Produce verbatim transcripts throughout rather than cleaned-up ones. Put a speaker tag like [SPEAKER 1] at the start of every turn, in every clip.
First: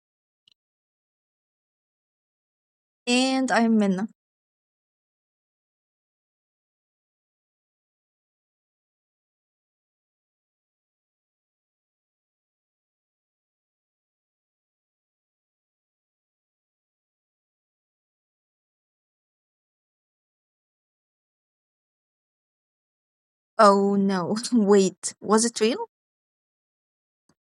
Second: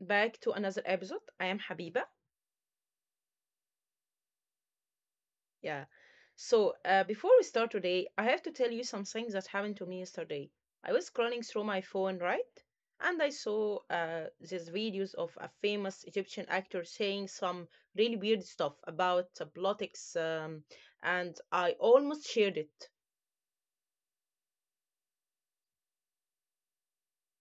[SPEAKER 1] back to another episode. I am Habiba.
[SPEAKER 2] And I'm Minna.
[SPEAKER 1] Yeah. So, uh, before we start today, I have to tell you some things that happened to me yesterday. I was scrolling through my phone, right? And I saw uh, these videos of a famous Egyptian actor saying some really weird stuff about uh, politics, um, and I almost shared it.
[SPEAKER 2] Oh no, wait, was it real?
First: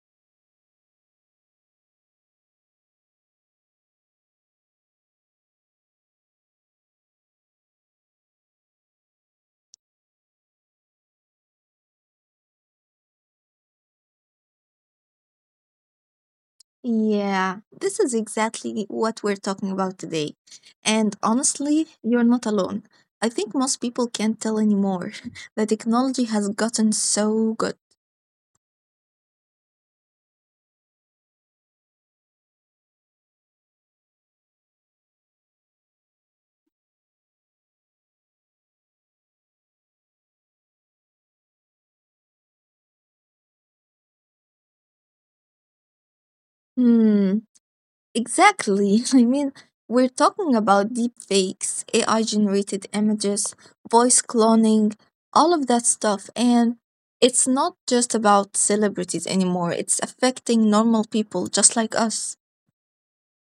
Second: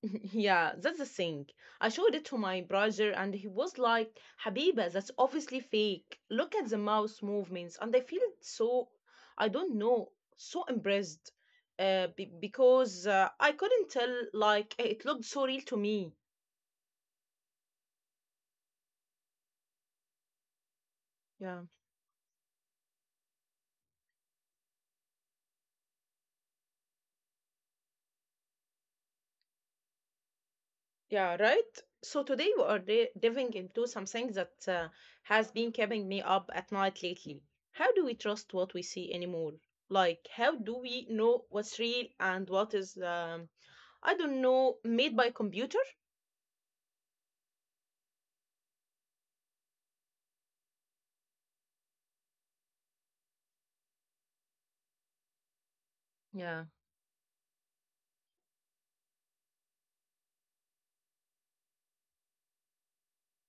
[SPEAKER 1] Yeah, that's the thing. I showed it to my brother and he was like, Habiba, that's obviously fake. Look at the mouse movements. And I feel so, I don't know, so impressed uh, be- because uh, I couldn't tell, like, eh, it looked so real to me.
[SPEAKER 2] Yeah, this is exactly what we're talking about today. And
[SPEAKER 1] Yeah,
[SPEAKER 2] honestly, you're not alone. I think most people can't tell anymore. The technology has gotten so good.
[SPEAKER 1] yeah, right? So today we are di- diving into something that uh, has been keeping me up at night lately. How do we trust what we see anymore? Like, how do we know what's real and what is. Um, I don't know, made by computer.
[SPEAKER 2] Hmm, Exactly. I mean, we're talking about deep fakes, A I generated images, voice cloning, all of that stuff.
[SPEAKER 1] Yeah.
[SPEAKER 2] And it's not just about celebrities anymore, it's affecting normal people just like us.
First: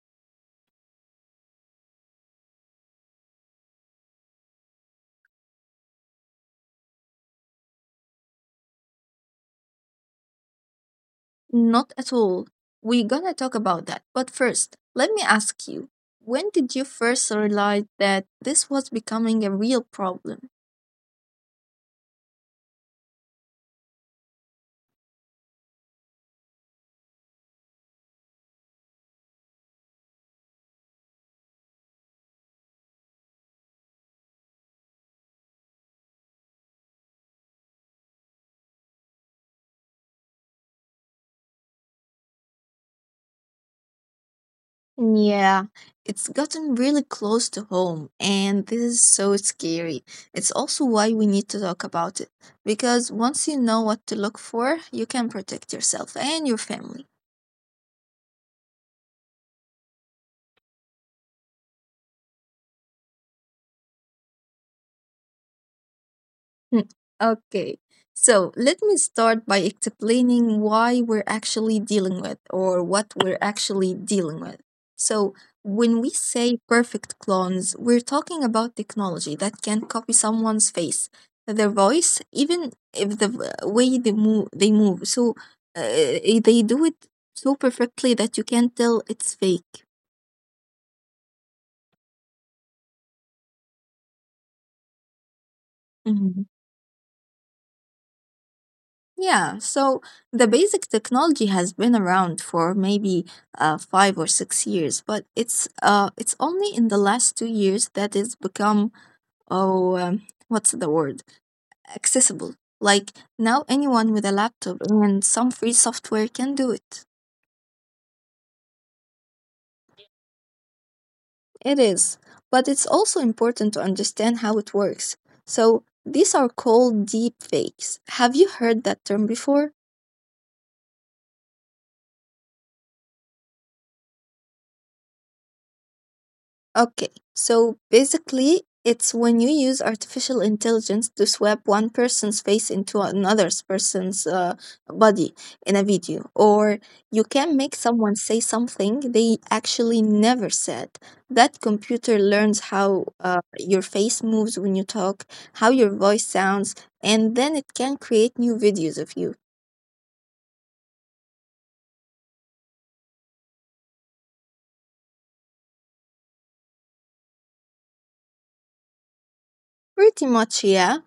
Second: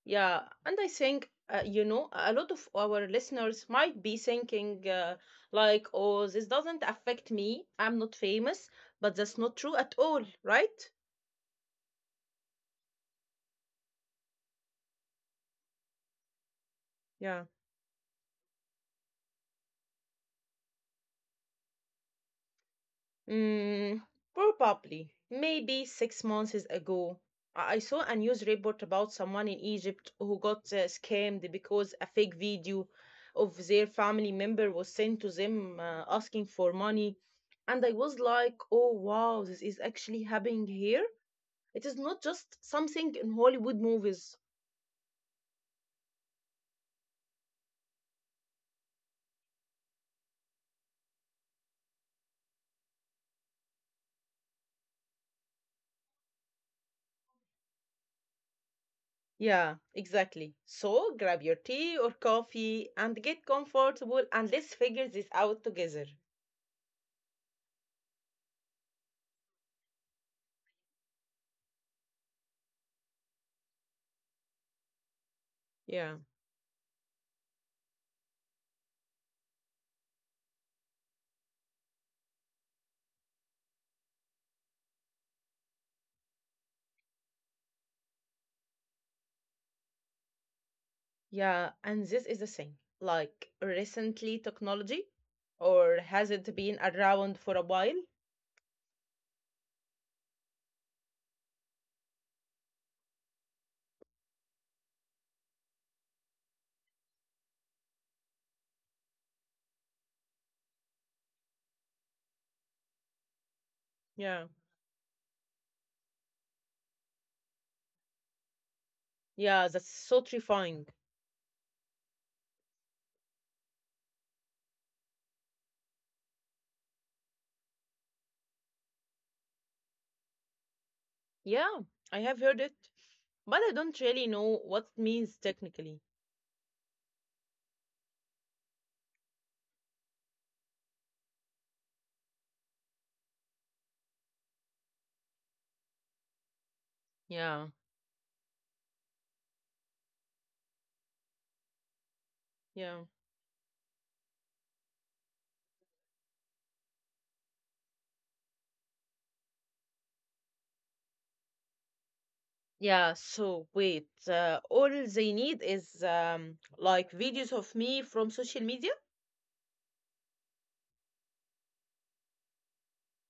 [SPEAKER 1] Yeah, and I think uh, you know a lot of our listeners might be thinking uh, like, "Oh, this doesn't affect me. I'm not famous," but that's not true at all, right?
[SPEAKER 2] Not at all. We're gonna talk about that. But first, let me ask you, when did you first
[SPEAKER 1] Yeah.
[SPEAKER 2] realize that this was becoming a real problem?
[SPEAKER 1] Mm, probably. Maybe six months is ago, I I saw a news report about someone in Egypt who got uh, scammed because a fake video of their family member was sent to them uh, asking for money. And I was like, oh wow, this is actually happening here. It is not just something in Hollywood movies.
[SPEAKER 2] Yeah, it's gotten really close to home, and this is so scary. It's also why we need to talk about it, because once you know what to look for, you can protect yourself and your family.
[SPEAKER 1] Yeah, exactly. So grab your tea or coffee and get comfortable and let's figure this out together.
[SPEAKER 2] Hmm. Okay, so let me start by explaining why we're actually dealing with, or what we're actually dealing with. So, when we
[SPEAKER 1] Yeah.
[SPEAKER 2] say perfect clones, we're talking about technology that can copy someone's face, their voice, even if the v- way they move, they move. So, uh, they do it so perfectly that you can't tell it's fake.
[SPEAKER 1] Yeah, and this is the thing. Like, recently technology, or
[SPEAKER 2] Mm-hmm.
[SPEAKER 1] has it been around for a while?
[SPEAKER 2] Yeah, so the basic technology has been around for maybe uh, five or six years, but it's uh, it's only in the last two years that it's become oh um, what's the word, accessible. Like, now, anyone with a
[SPEAKER 1] Yeah,
[SPEAKER 2] laptop and some free software can do it.
[SPEAKER 1] yeah, that's so terrifying.
[SPEAKER 2] It is, but it's also important to understand how it works. So these are called deep fakes. Have you heard that term before?
[SPEAKER 1] Yeah, I have heard it, but I don't really know what it means technically.
[SPEAKER 2] Okay, so basically, it's when you use artificial intelligence to swap one person's face into another person's uh, body in a video, or you can
[SPEAKER 1] Yeah,
[SPEAKER 2] make someone say something they actually never said. That computer learns
[SPEAKER 1] yeah,
[SPEAKER 2] how uh, your face moves when you talk, how your voice sounds, and then it can create new videos of you.
[SPEAKER 1] yeah. So wait, uh, all they need is um, like videos of me from social media.
[SPEAKER 2] Pretty much, yeah.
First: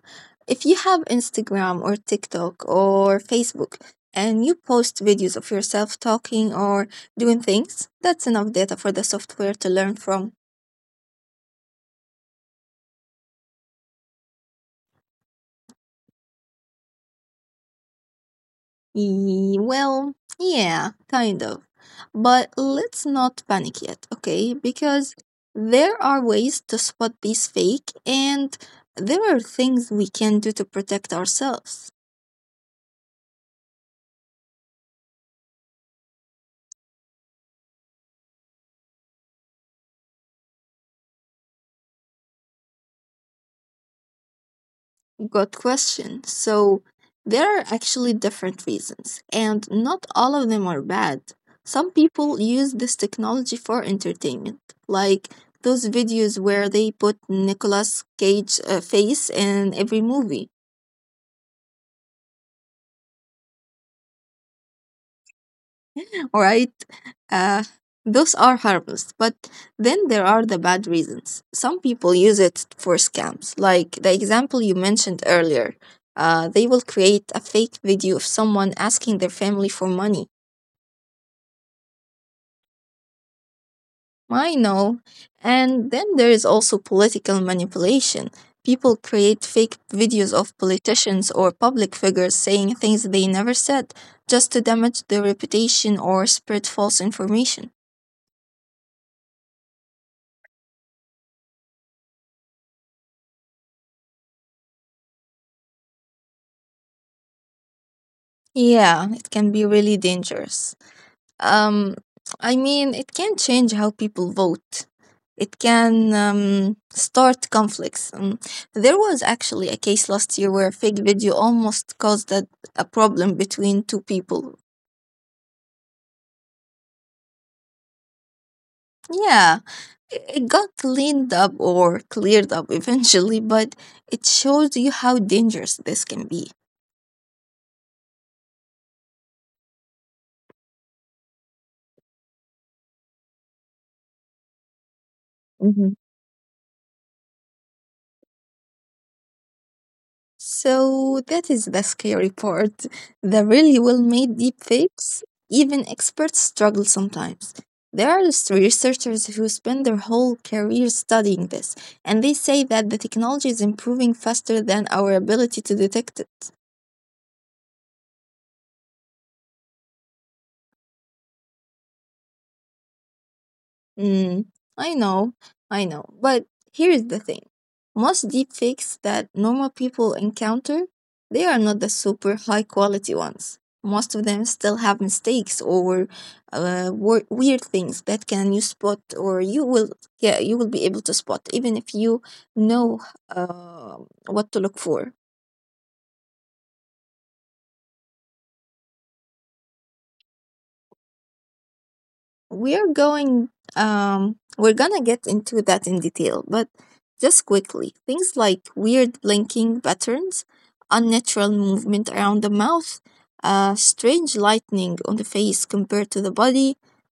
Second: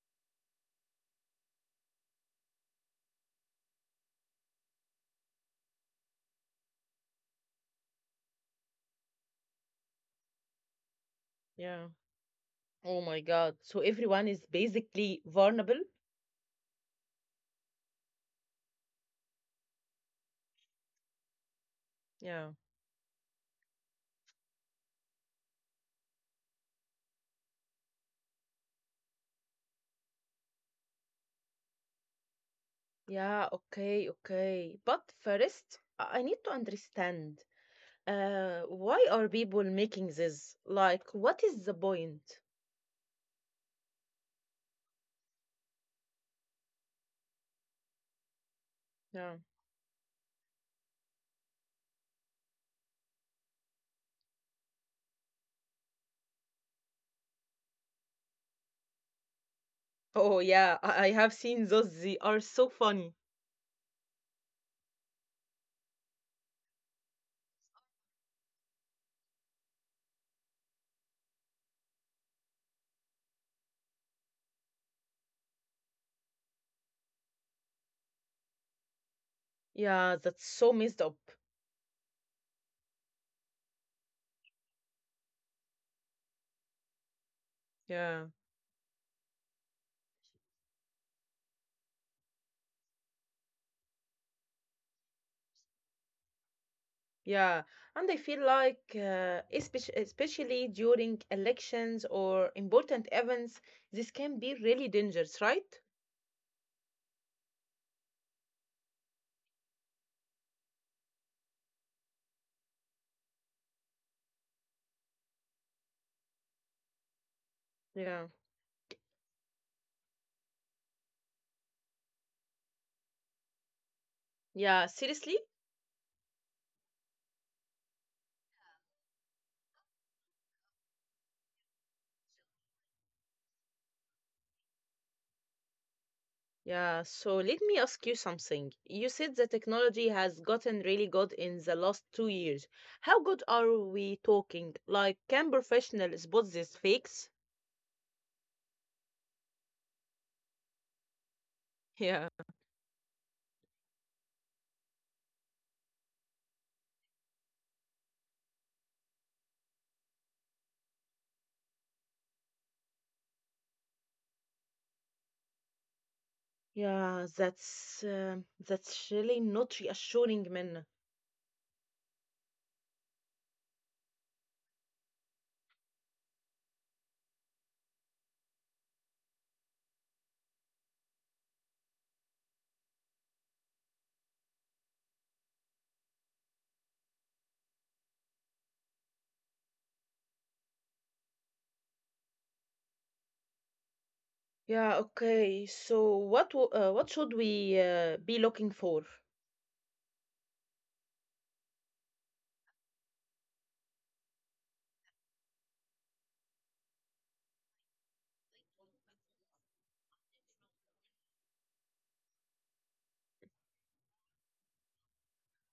[SPEAKER 2] If you have Instagram or TikTok or Facebook and you post videos of yourself talking or doing things, that's enough data for the software to learn from.
[SPEAKER 1] Yeah. Oh my God. So everyone is basically vulnerable.
[SPEAKER 2] Ye- Well, yeah, kind of. But
[SPEAKER 1] Yeah.
[SPEAKER 2] let's not panic yet, okay? Because there are ways to spot these fake and there are things we can do to protect ourselves.
[SPEAKER 1] Yeah, okay, okay. But first, I I need to understand uh, why are people making this? Like, what is the point?
[SPEAKER 2] Good question. So, there are actually different reasons, and not all of them
[SPEAKER 1] Yeah.
[SPEAKER 2] are bad. Some people use this technology for entertainment, like those videos where they put Nicolas Cage uh, face in every movie,
[SPEAKER 1] Oh, yeah, I, I have seen those. They are so funny.
[SPEAKER 2] right? Uh, those are harmless, but then there are the bad reasons. Some people use it for scams, like the example you mentioned earlier. Uh, they will create a fake video of someone asking their family for money.
[SPEAKER 1] Yeah, that's so messed up.
[SPEAKER 2] I know. And then there is also political manipulation. People create fake
[SPEAKER 1] Yeah,
[SPEAKER 2] videos of politicians or public figures saying things they never said, just to damage their reputation or spread false information.
[SPEAKER 1] yeah. And I feel like, uh, especially, especially during elections or important events, this can be really dangerous, right?
[SPEAKER 2] Yeah, it can be really dangerous. Um, I mean, it can change how people vote. It can, um, start conflicts. Um, there was actually a case
[SPEAKER 1] Yeah.
[SPEAKER 2] last year where a fake video almost caused a, a problem between two people.
[SPEAKER 1] Yeah, seriously?
[SPEAKER 2] Yeah, i- it got cleaned up, or cleared up, eventually, but it shows you how dangerous this can be.
[SPEAKER 1] Yeah, so let me ask you something. You said the technology has gotten really good in the last two years. How good are
[SPEAKER 2] Hmm.
[SPEAKER 1] we talking? Like, can professionals spot these fakes?
[SPEAKER 2] So that is the scary part. The really well-made
[SPEAKER 1] Yeah.
[SPEAKER 2] deepfakes, even experts struggle sometimes. There are s- researchers who spend their whole career studying this, and they say that the technology is improving faster than our ability to detect it.
[SPEAKER 1] Yeah, that's um that's really not reassuring, man.
[SPEAKER 2] Mm, I know, I know. But here's the thing. Most deepfakes that normal people encounter, they are not the super high quality ones. Most of them still have mistakes or uh, wor- weird things that can you spot, or you will, yeah, you will be able to spot, even if you know uh, what to look for.
[SPEAKER 1] Yeah, okay. So what w- uh, what should we uh, be looking for?
[SPEAKER 2] We're going um we're gonna get into that in detail, but just quickly, things like weird blinking patterns, unnatural movement around the mouth, uh, strange lightning on the face compared to the body,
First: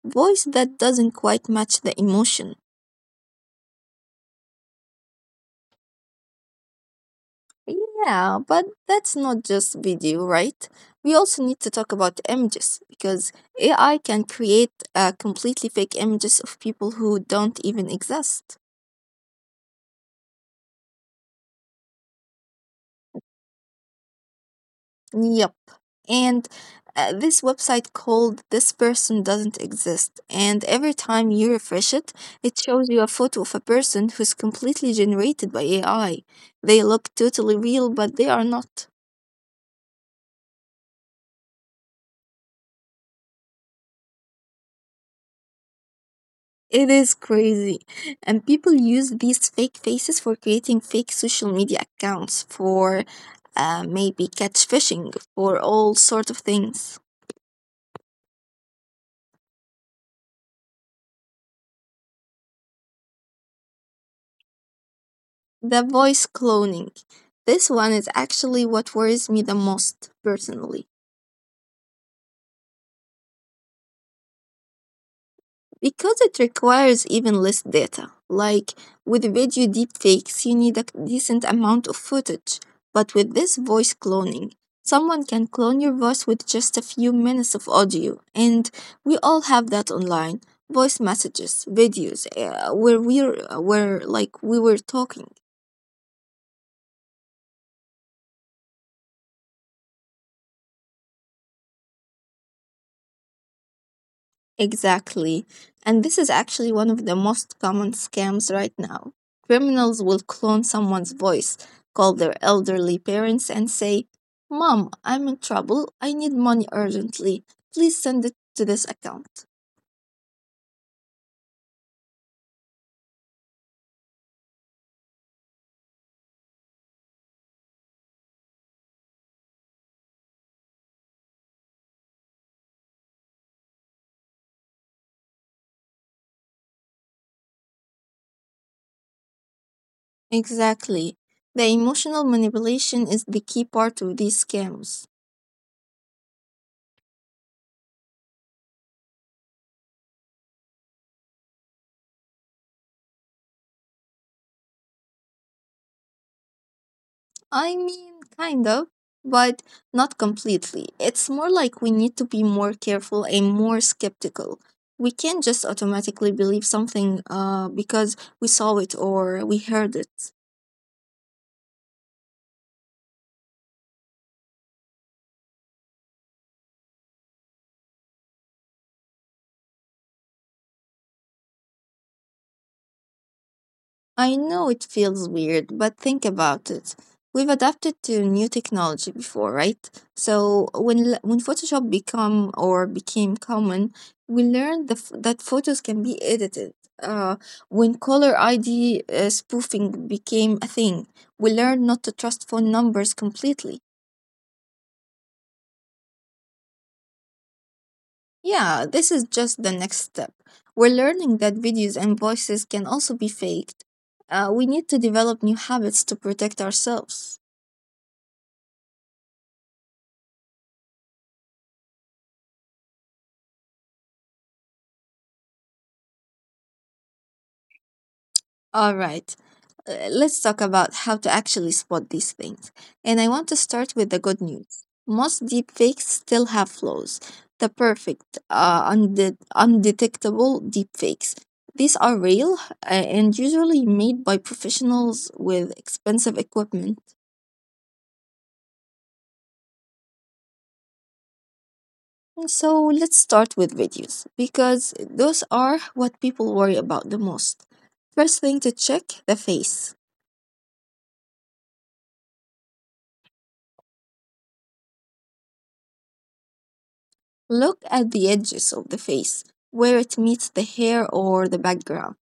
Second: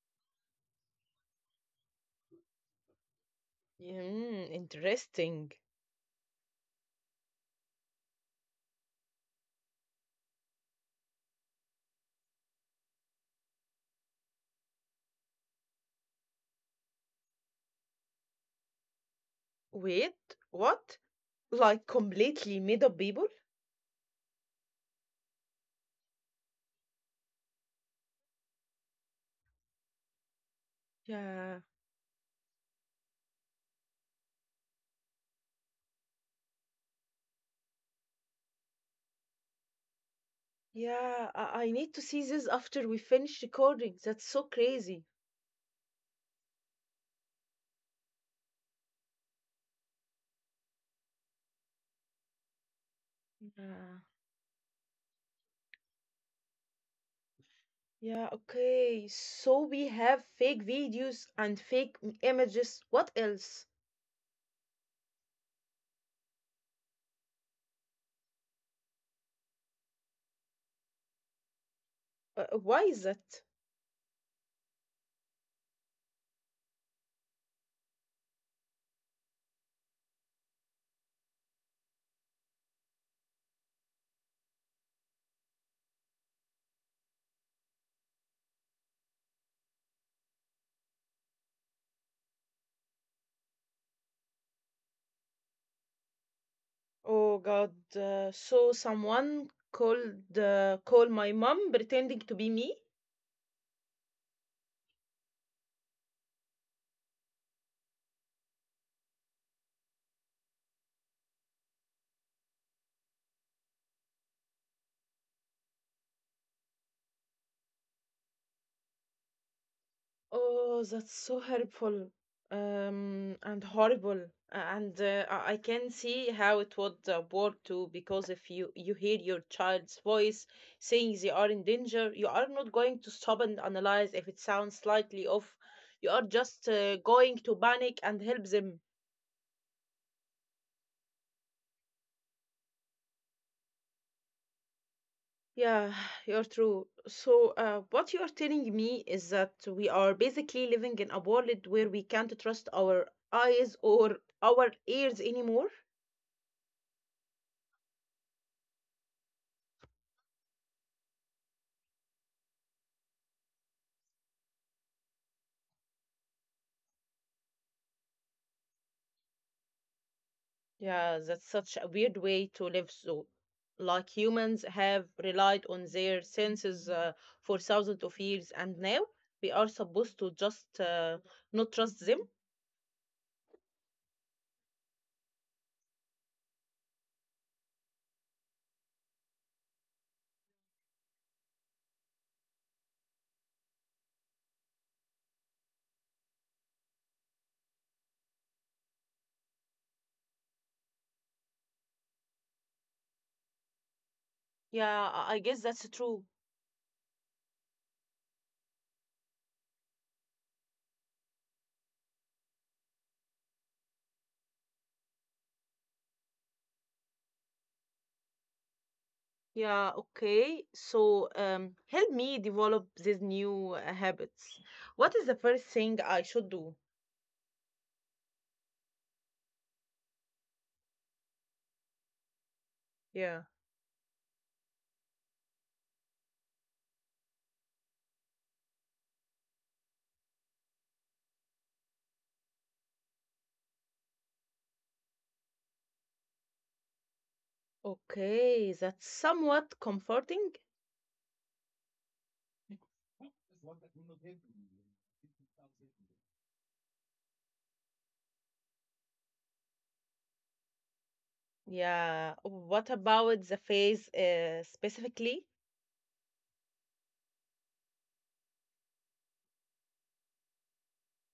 [SPEAKER 2] voice that doesn't quite match the emotion.
[SPEAKER 1] Mm, interesting.
[SPEAKER 2] Yeah, but that's not just video, right? We also need to talk about images because A I can create uh, completely fake images of people who don't even exist.
[SPEAKER 1] Wait, what? Like completely made up people?
[SPEAKER 2] Yep. And uh, this website called This Person Doesn't Exist. And every time you refresh it,
[SPEAKER 1] Yeah.
[SPEAKER 2] it shows you a photo of a person who's completely generated by A I. They look totally real, but they are not.
[SPEAKER 1] Yeah, I, I need to see this after we finish recording. That's so crazy.
[SPEAKER 2] It is crazy. And people use these fake faces for creating fake social media accounts, for uh, maybe catch
[SPEAKER 1] Yeah.
[SPEAKER 2] fishing, for all sorts of things.
[SPEAKER 1] Yeah, okay. So we have fake videos and fake m- images. What else?
[SPEAKER 2] The voice cloning. This one is actually what worries me the most, personally.
[SPEAKER 1] Uh, uh, why is that?
[SPEAKER 2] Because it requires even less data. Like, with video deepfakes, you need a decent amount of footage. But with this voice cloning, someone can clone your voice with just a few minutes of audio. And we all have that online, voice messages, videos, uh, where we're, where like we were talking.
[SPEAKER 1] Oh God. Uh, so someone called uh, Call my mom pretending to be me.
[SPEAKER 2] Exactly. And this is actually one of the most common scams right now. Criminals will clone someone's voice, call their elderly parents, and say, Mom, I'm in trouble. I need money urgently. Please send it to this account.
[SPEAKER 1] Oh, that's so helpful um, and horrible. And uh, I I can see how it would uh, work too, because if you, you hear your child's voice saying they are in danger, you are not going to stop and analyze if it sounds slightly off. You are just uh, going to panic and help them.
[SPEAKER 2] Exactly. The emotional manipulation is the key part of these scams.
[SPEAKER 1] Yeah, you're true. So, uh, what you are telling me is that we are basically living in a world where we can't trust our eyes or our ears anymore?
[SPEAKER 2] I mean, kind of, but not completely. It's more like we need to be more careful and more skeptical. We can't just automatically believe something uh, because we saw it or we heard it.
[SPEAKER 1] Yeah, that's such a weird way to live. So, like humans have relied on their senses uh, for thousands of years, and now we are supposed to just uh, not trust them.
[SPEAKER 2] I know it feels weird, but think about it. We've adapted to new technology before, right? So when l- when Photoshop become, or became common, we learned the, f- that photos can be edited. Uh, when caller I D uh, spoofing became a thing, we learned not to trust phone numbers completely.
[SPEAKER 1] Yeah, I I guess that's true.
[SPEAKER 2] Yeah, this is just the next step. We're learning that videos and voices can also be faked. Uh, we need to develop new habits to protect ourselves.
[SPEAKER 1] Yeah, okay. So, um, help me develop these new uh, habits. What is the first thing I should do?
[SPEAKER 2] All right. Uh, let's talk about how to actually spot these things. And I want to start with
[SPEAKER 1] Yeah.
[SPEAKER 2] the good news. Most deepfakes still have flaws. The perfect, uh, unde- undetectable deepfakes. These are real uh, and usually made by professionals with expensive equipment.
[SPEAKER 1] Okay, that's somewhat comforting.
[SPEAKER 2] So let's start with videos because those are what people worry about the most. First thing, to check the face.
[SPEAKER 1] Yeah. What about the phase uh, specifically?
[SPEAKER 2] Look at the edges of the face, where it meets the hair or the background.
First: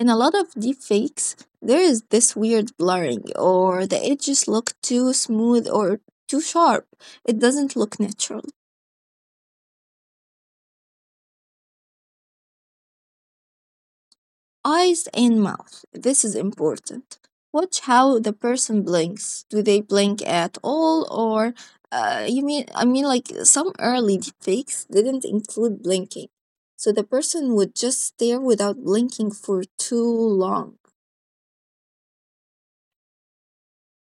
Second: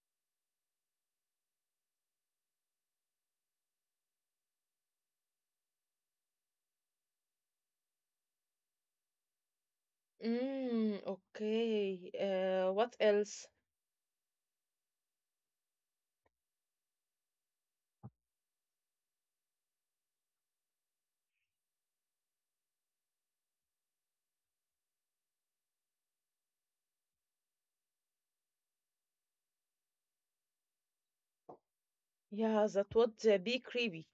[SPEAKER 2] In a lot of deepfakes, there is this weird blurring, or the edges look too smooth or too sharp. It doesn't look natural.
[SPEAKER 1] Mm, okay. Uh, what else?
[SPEAKER 2] Eyes and mouth. This is important. Watch how the person blinks. Do they blink at all, or uh, you mean? I mean, like, some early deepfakes didn't include blinking, so the person would just stare without blinking for too long.
[SPEAKER 1] Yeah, that would uh, be creepy.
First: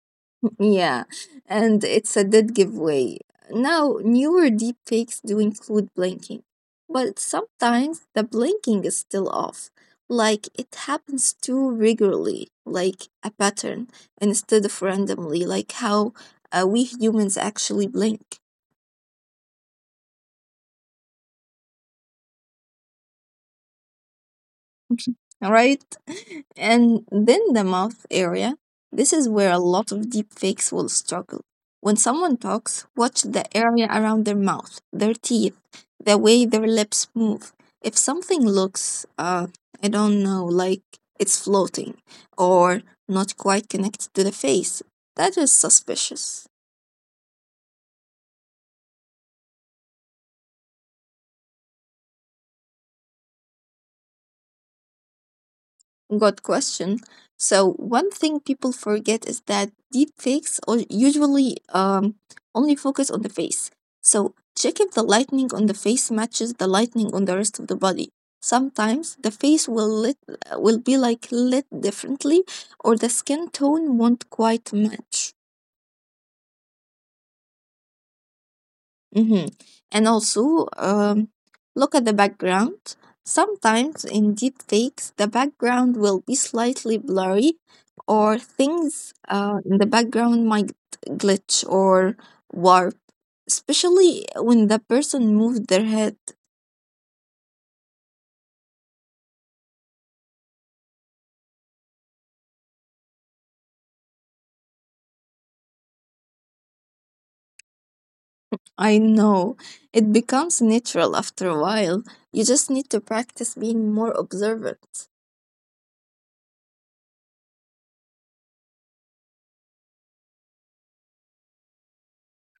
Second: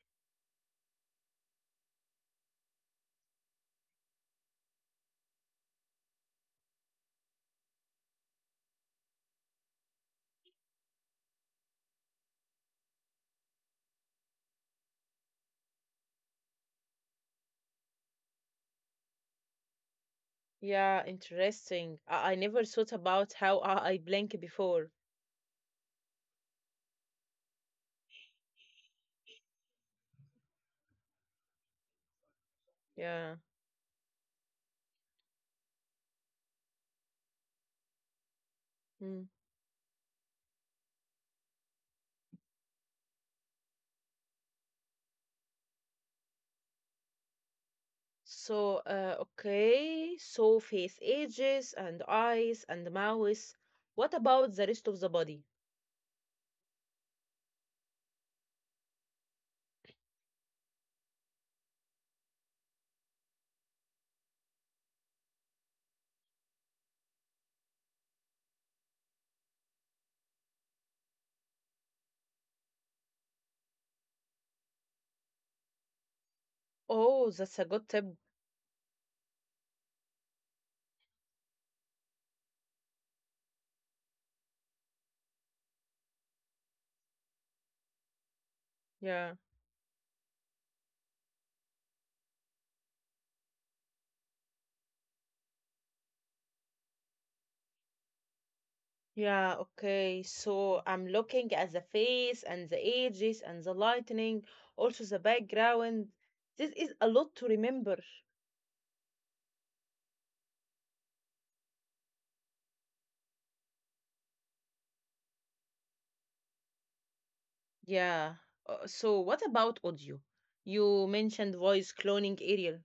[SPEAKER 2] Yeah, and it's a dead giveaway. Now, newer deepfakes do include blinking, but sometimes the blinking is still off. Like it happens too regularly, like a pattern, instead of randomly, like how, uh, we humans actually blink.
[SPEAKER 1] Yeah, interesting. I, I never thought about how I, I blink before.
[SPEAKER 2] Right? And then the mouth area. This is where a lot of deep fakes will struggle. When someone talks, watch
[SPEAKER 1] Yeah.
[SPEAKER 2] the area around their mouth, their teeth, the way their lips move. If something looks, uh, I don't know, like it's floating or not quite connected to the face, that is suspicious.
[SPEAKER 1] So, uh, okay, so face ages and eyes and mouth. What about the rest of the body?
[SPEAKER 2] Good question. So one thing people forget is that deepfakes o- usually um, only focus on the face. So check if the lightning on the face matches the lightning on the rest of the body. Sometimes the face will lit uh, will be like lit differently, or the skin tone won't quite match.
[SPEAKER 1] Oh, that's a good tip.
[SPEAKER 2] Hmm. And also, um, look at the background. Sometimes in deep fakes, the background will be slightly blurry, or things
[SPEAKER 1] Yeah.
[SPEAKER 2] uh, in the background might glitch or warp, especially when the person moved their head.
[SPEAKER 1] Yeah, okay. So I'm looking at the face and the ages and the lightning, also the background. This is a lot to remember.
[SPEAKER 2] I know, it becomes natural after a while. You just need to practice being more observant.
[SPEAKER 1] Yeah. Uh, so what about audio? You mentioned voice cloning, Ariel.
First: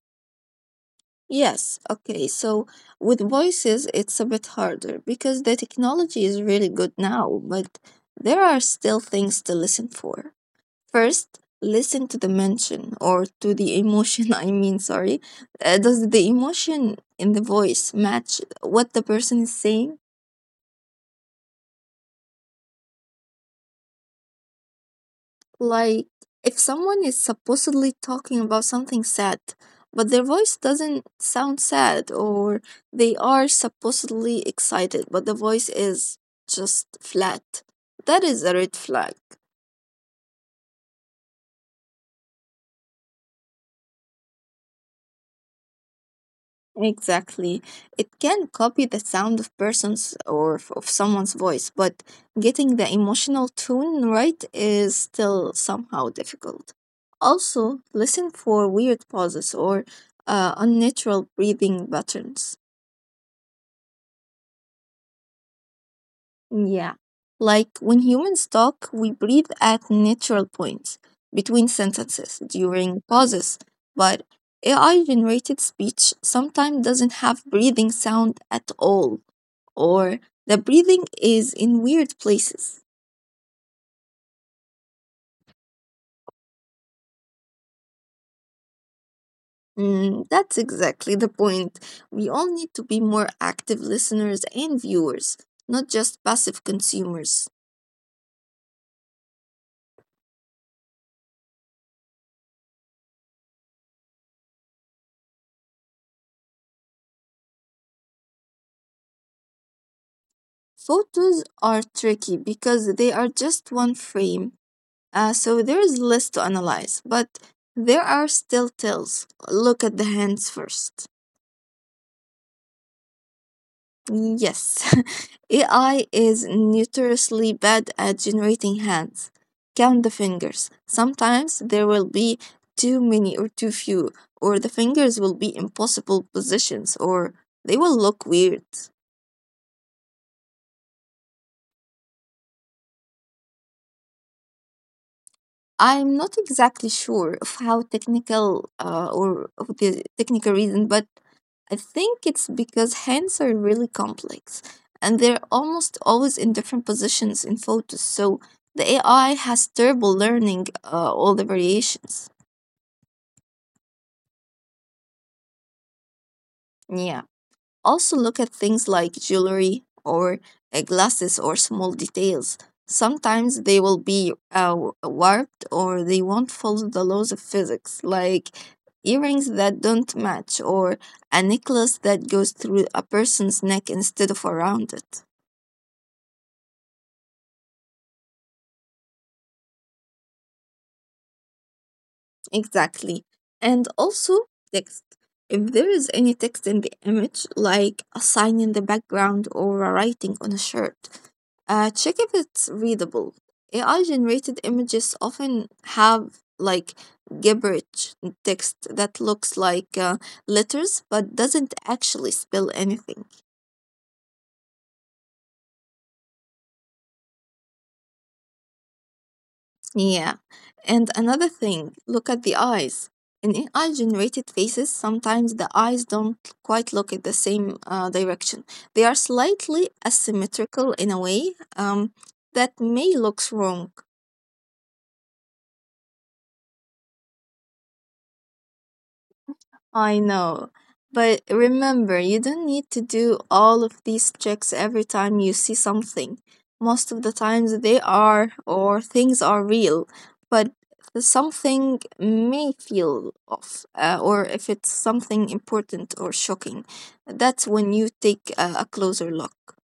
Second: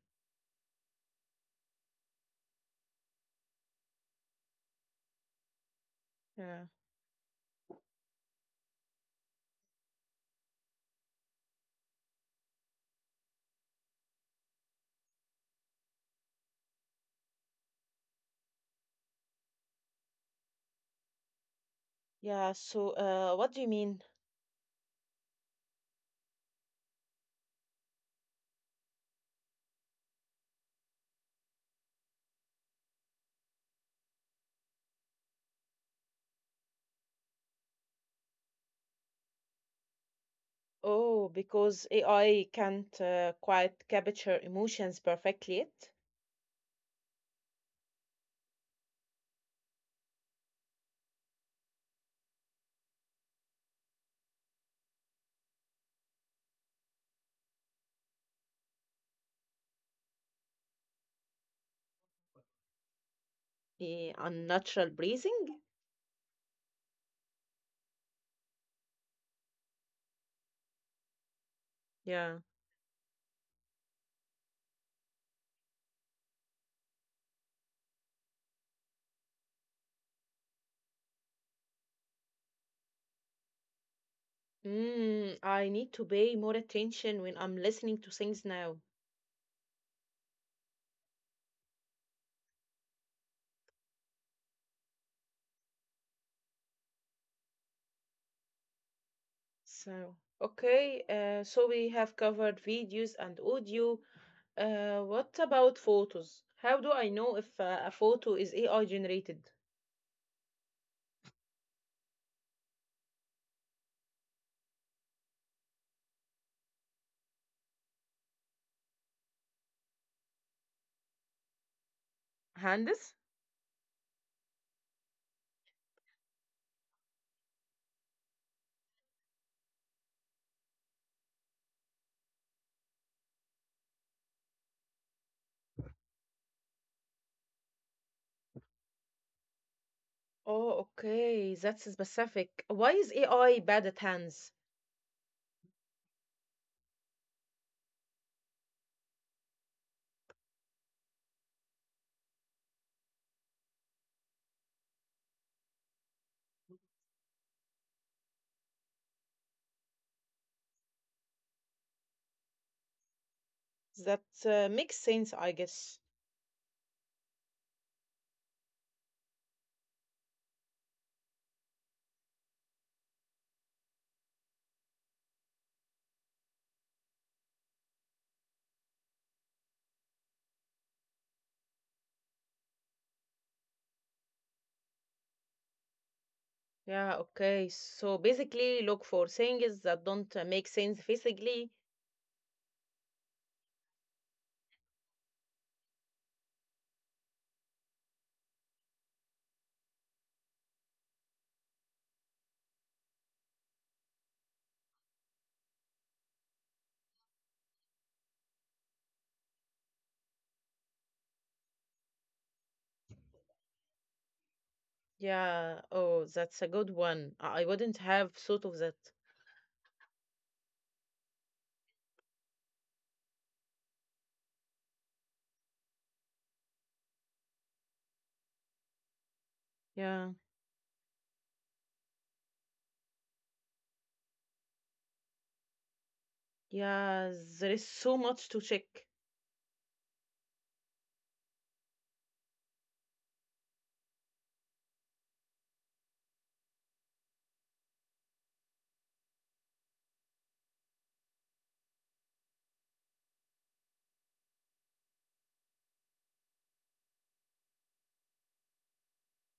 [SPEAKER 2] Yes, okay. So with voices, it's a bit harder because the technology is
[SPEAKER 1] Yeah.
[SPEAKER 2] really good now, but there are still things to listen for. First, listen to the mention or to the emotion. I mean, sorry. Uh, does the emotion in the voice match what the person is saying?
[SPEAKER 1] Yeah, so uh, what do you mean?
[SPEAKER 2] Like, if someone is supposedly talking about something sad, but their voice doesn't sound sad, or they are supposedly excited, but the voice is just flat, that is a red flag.
[SPEAKER 1] Oh, because A I can't uh, quite capture emotions perfectly yet.
[SPEAKER 2] Exactly. It can copy the sound of person's or f- of someone's voice, but getting the emotional tone right is still somehow difficult. Also, listen for weird pauses or uh, unnatural breathing patterns.
[SPEAKER 1] Eh, unnatural breathing?
[SPEAKER 2] Yeah. Like when humans talk, we breathe at natural points between sentences
[SPEAKER 1] Yeah.
[SPEAKER 2] during pauses, but A I generated speech sometimes doesn't have breathing sound at all, or the breathing is in weird places.
[SPEAKER 1] Mm, I need to pay more attention when I'm listening to things now.
[SPEAKER 2] Mm, that's exactly the point. We all need to be more active listeners and viewers, not just passive consumers.
[SPEAKER 1] So, okay, uh, so we have covered videos and audio. Uh, what about photos? How do I know if uh, a photo is A I generated?
[SPEAKER 2] Photos are tricky because they are just one frame. Uh, so there is less to analyze, but there are still tells. Look at the hands first.
[SPEAKER 1] Hands?
[SPEAKER 2] Yes, A I is notoriously bad at generating hands. Count the fingers. Sometimes there will be too many or too few, or the fingers will be in impossible positions, or they will look weird.
[SPEAKER 1] Oh, okay, that's specific. Why is A I bad at hands?
[SPEAKER 2] I'm not exactly sure of how technical uh, or of the technical reason, but I think it's because hands are really complex and they're almost always in different positions in photos. So the A I has terrible learning uh, all the variations.
[SPEAKER 1] That uh, makes sense, I guess.
[SPEAKER 2] Yeah. Also, look at things like jewelry or uh, glasses or small details. Sometimes they will be uh, warped or they won't follow the laws of physics, like earrings that don't match or a necklace that goes through a person's neck instead of around it.
[SPEAKER 1] Yeah, okay. So basically, look for things that don't uh, make sense physically.
[SPEAKER 2] Exactly. And also text. If there is any text in the image, like a sign in the background or a writing on a shirt, uh, check if it's readable. A I generated images often have like gibberish text that looks like uh, letters but doesn't actually spell anything.
[SPEAKER 1] Yeah, oh, that's a good one. I I wouldn't have thought of that.
[SPEAKER 2] Yeah. And another thing, look at the eyes. In A I generated faces, sometimes the eyes don't quite look at the same uh, direction. They are slightly
[SPEAKER 1] Yeah,
[SPEAKER 2] asymmetrical in a way um, that may looks wrong.
[SPEAKER 1] yeah, there is so much to check.
[SPEAKER 2] I know. But remember, you don't need to do all of these checks every time you see something. Most of the times they are or things are real, but something may feel off, uh, or if it's something important or shocking. That's when you take a, a closer look.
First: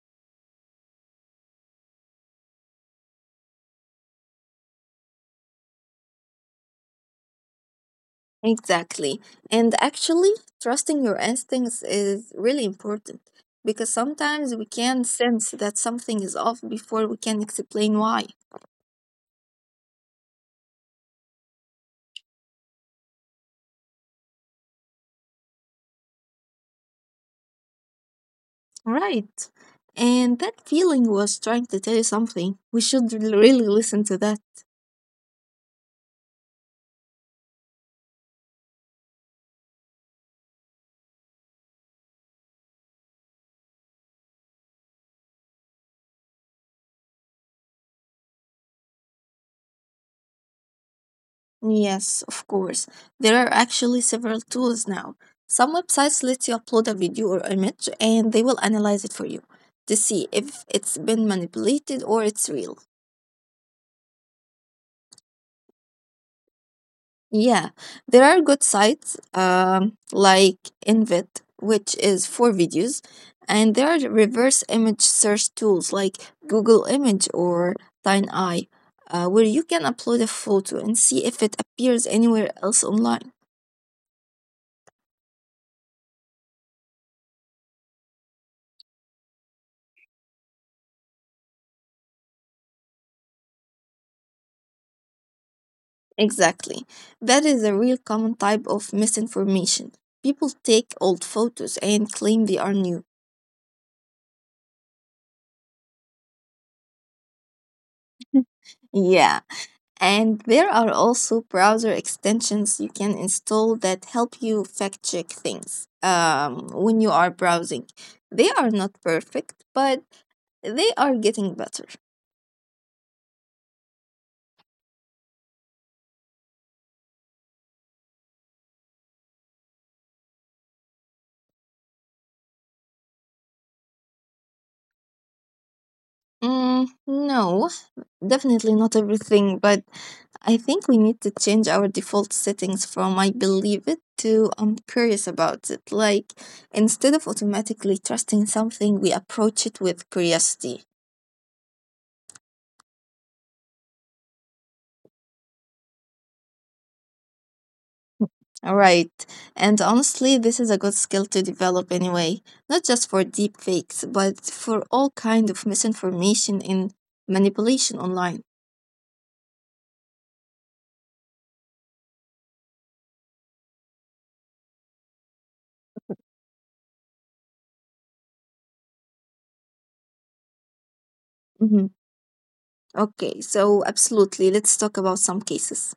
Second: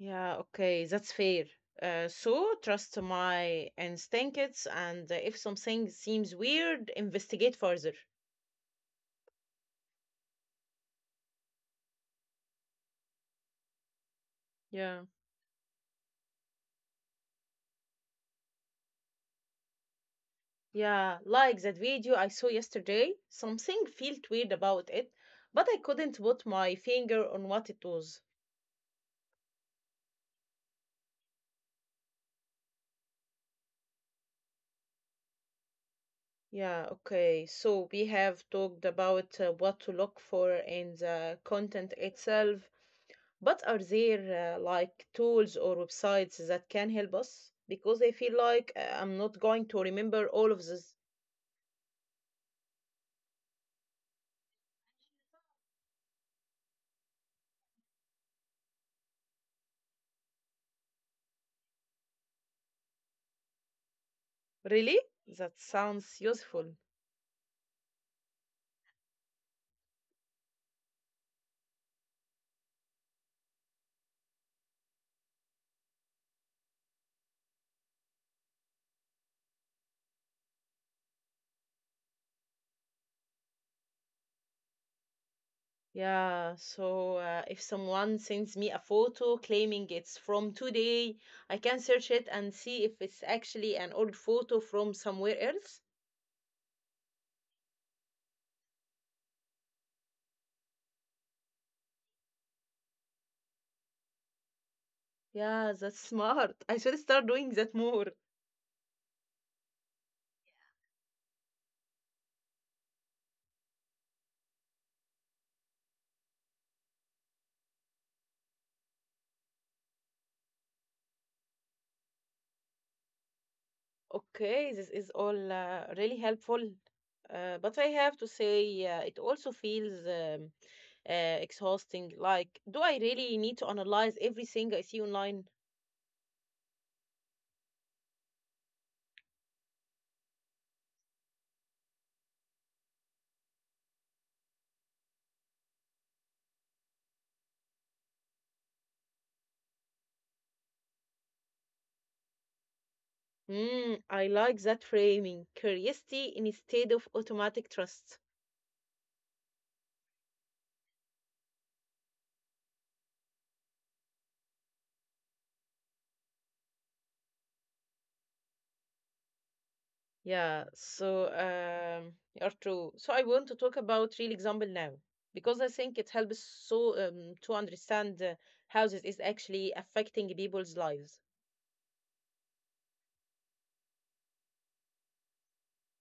[SPEAKER 1] Yeah, okay, that's fair. Uh, so trust my instincts, and uh, if something seems weird, investigate further.
[SPEAKER 2] Exactly. And actually, trusting your instincts is really important because sometimes we
[SPEAKER 1] Yeah,
[SPEAKER 2] can sense that something is off before we can explain why.
[SPEAKER 1] yeah, like that video I saw yesterday. Something felt weird about it, but I couldn't put my finger on what it was.
[SPEAKER 2] Right. And that feeling was trying to tell you something. We should re- really listen to that.
[SPEAKER 1] Yeah, okay. So we have talked about uh, what to look for in the content itself, but are there uh, like tools or websites that can help us? Because I feel like uh, I'm not going to remember all of this.
[SPEAKER 2] Yes, of course. There are actually several tools now. Some websites let you upload a video or image and they will analyze it for you to see if it's been manipulated or it's real.
[SPEAKER 1] Really? That sounds useful.
[SPEAKER 2] Yeah, there are good sites um, like Invit, which is for videos, and there are reverse image search tools like Google Image or TineEye, uh, where you can upload a photo and see if it appears anywhere else online.
[SPEAKER 1] Yeah, so uh, if someone sends me a photo claiming it's from today, I can search it and see if it's actually an old photo from somewhere else.
[SPEAKER 2] Exactly. That is a real common type of misinformation. People take old photos and claim they are new.
[SPEAKER 1] Yeah, that's smart. I should start doing that more.
[SPEAKER 2] Yeah. And there are also browser extensions you can install that help you fact check things um, when you are browsing. They are not perfect, but they are getting better.
[SPEAKER 1] Okay, this is all uh, really helpful. Uh, but I have to say, uh, it also feels um, uh, exhausting. Like, do I really need to analyze everything I see online?
[SPEAKER 2] Mm, no, definitely not everything, but I think we need to change our default settings from I believe it to I'm curious about it. Like, instead of automatically trusting something, we approach it with curiosity.
[SPEAKER 1] Hmm, I like that framing. Curiosity instead of automatic trust.
[SPEAKER 2] Right. And honestly, this is a good skill to develop anyway, not just for deep fakes, but for all kind of misinformation and manipulation online.
[SPEAKER 1] Yeah, so um, you're true. So I want to talk about real example now because I think it helps so um, to understand uh, how this is actually affecting people's lives.
[SPEAKER 2] Mhm. Okay, so absolutely, let's talk about some cases.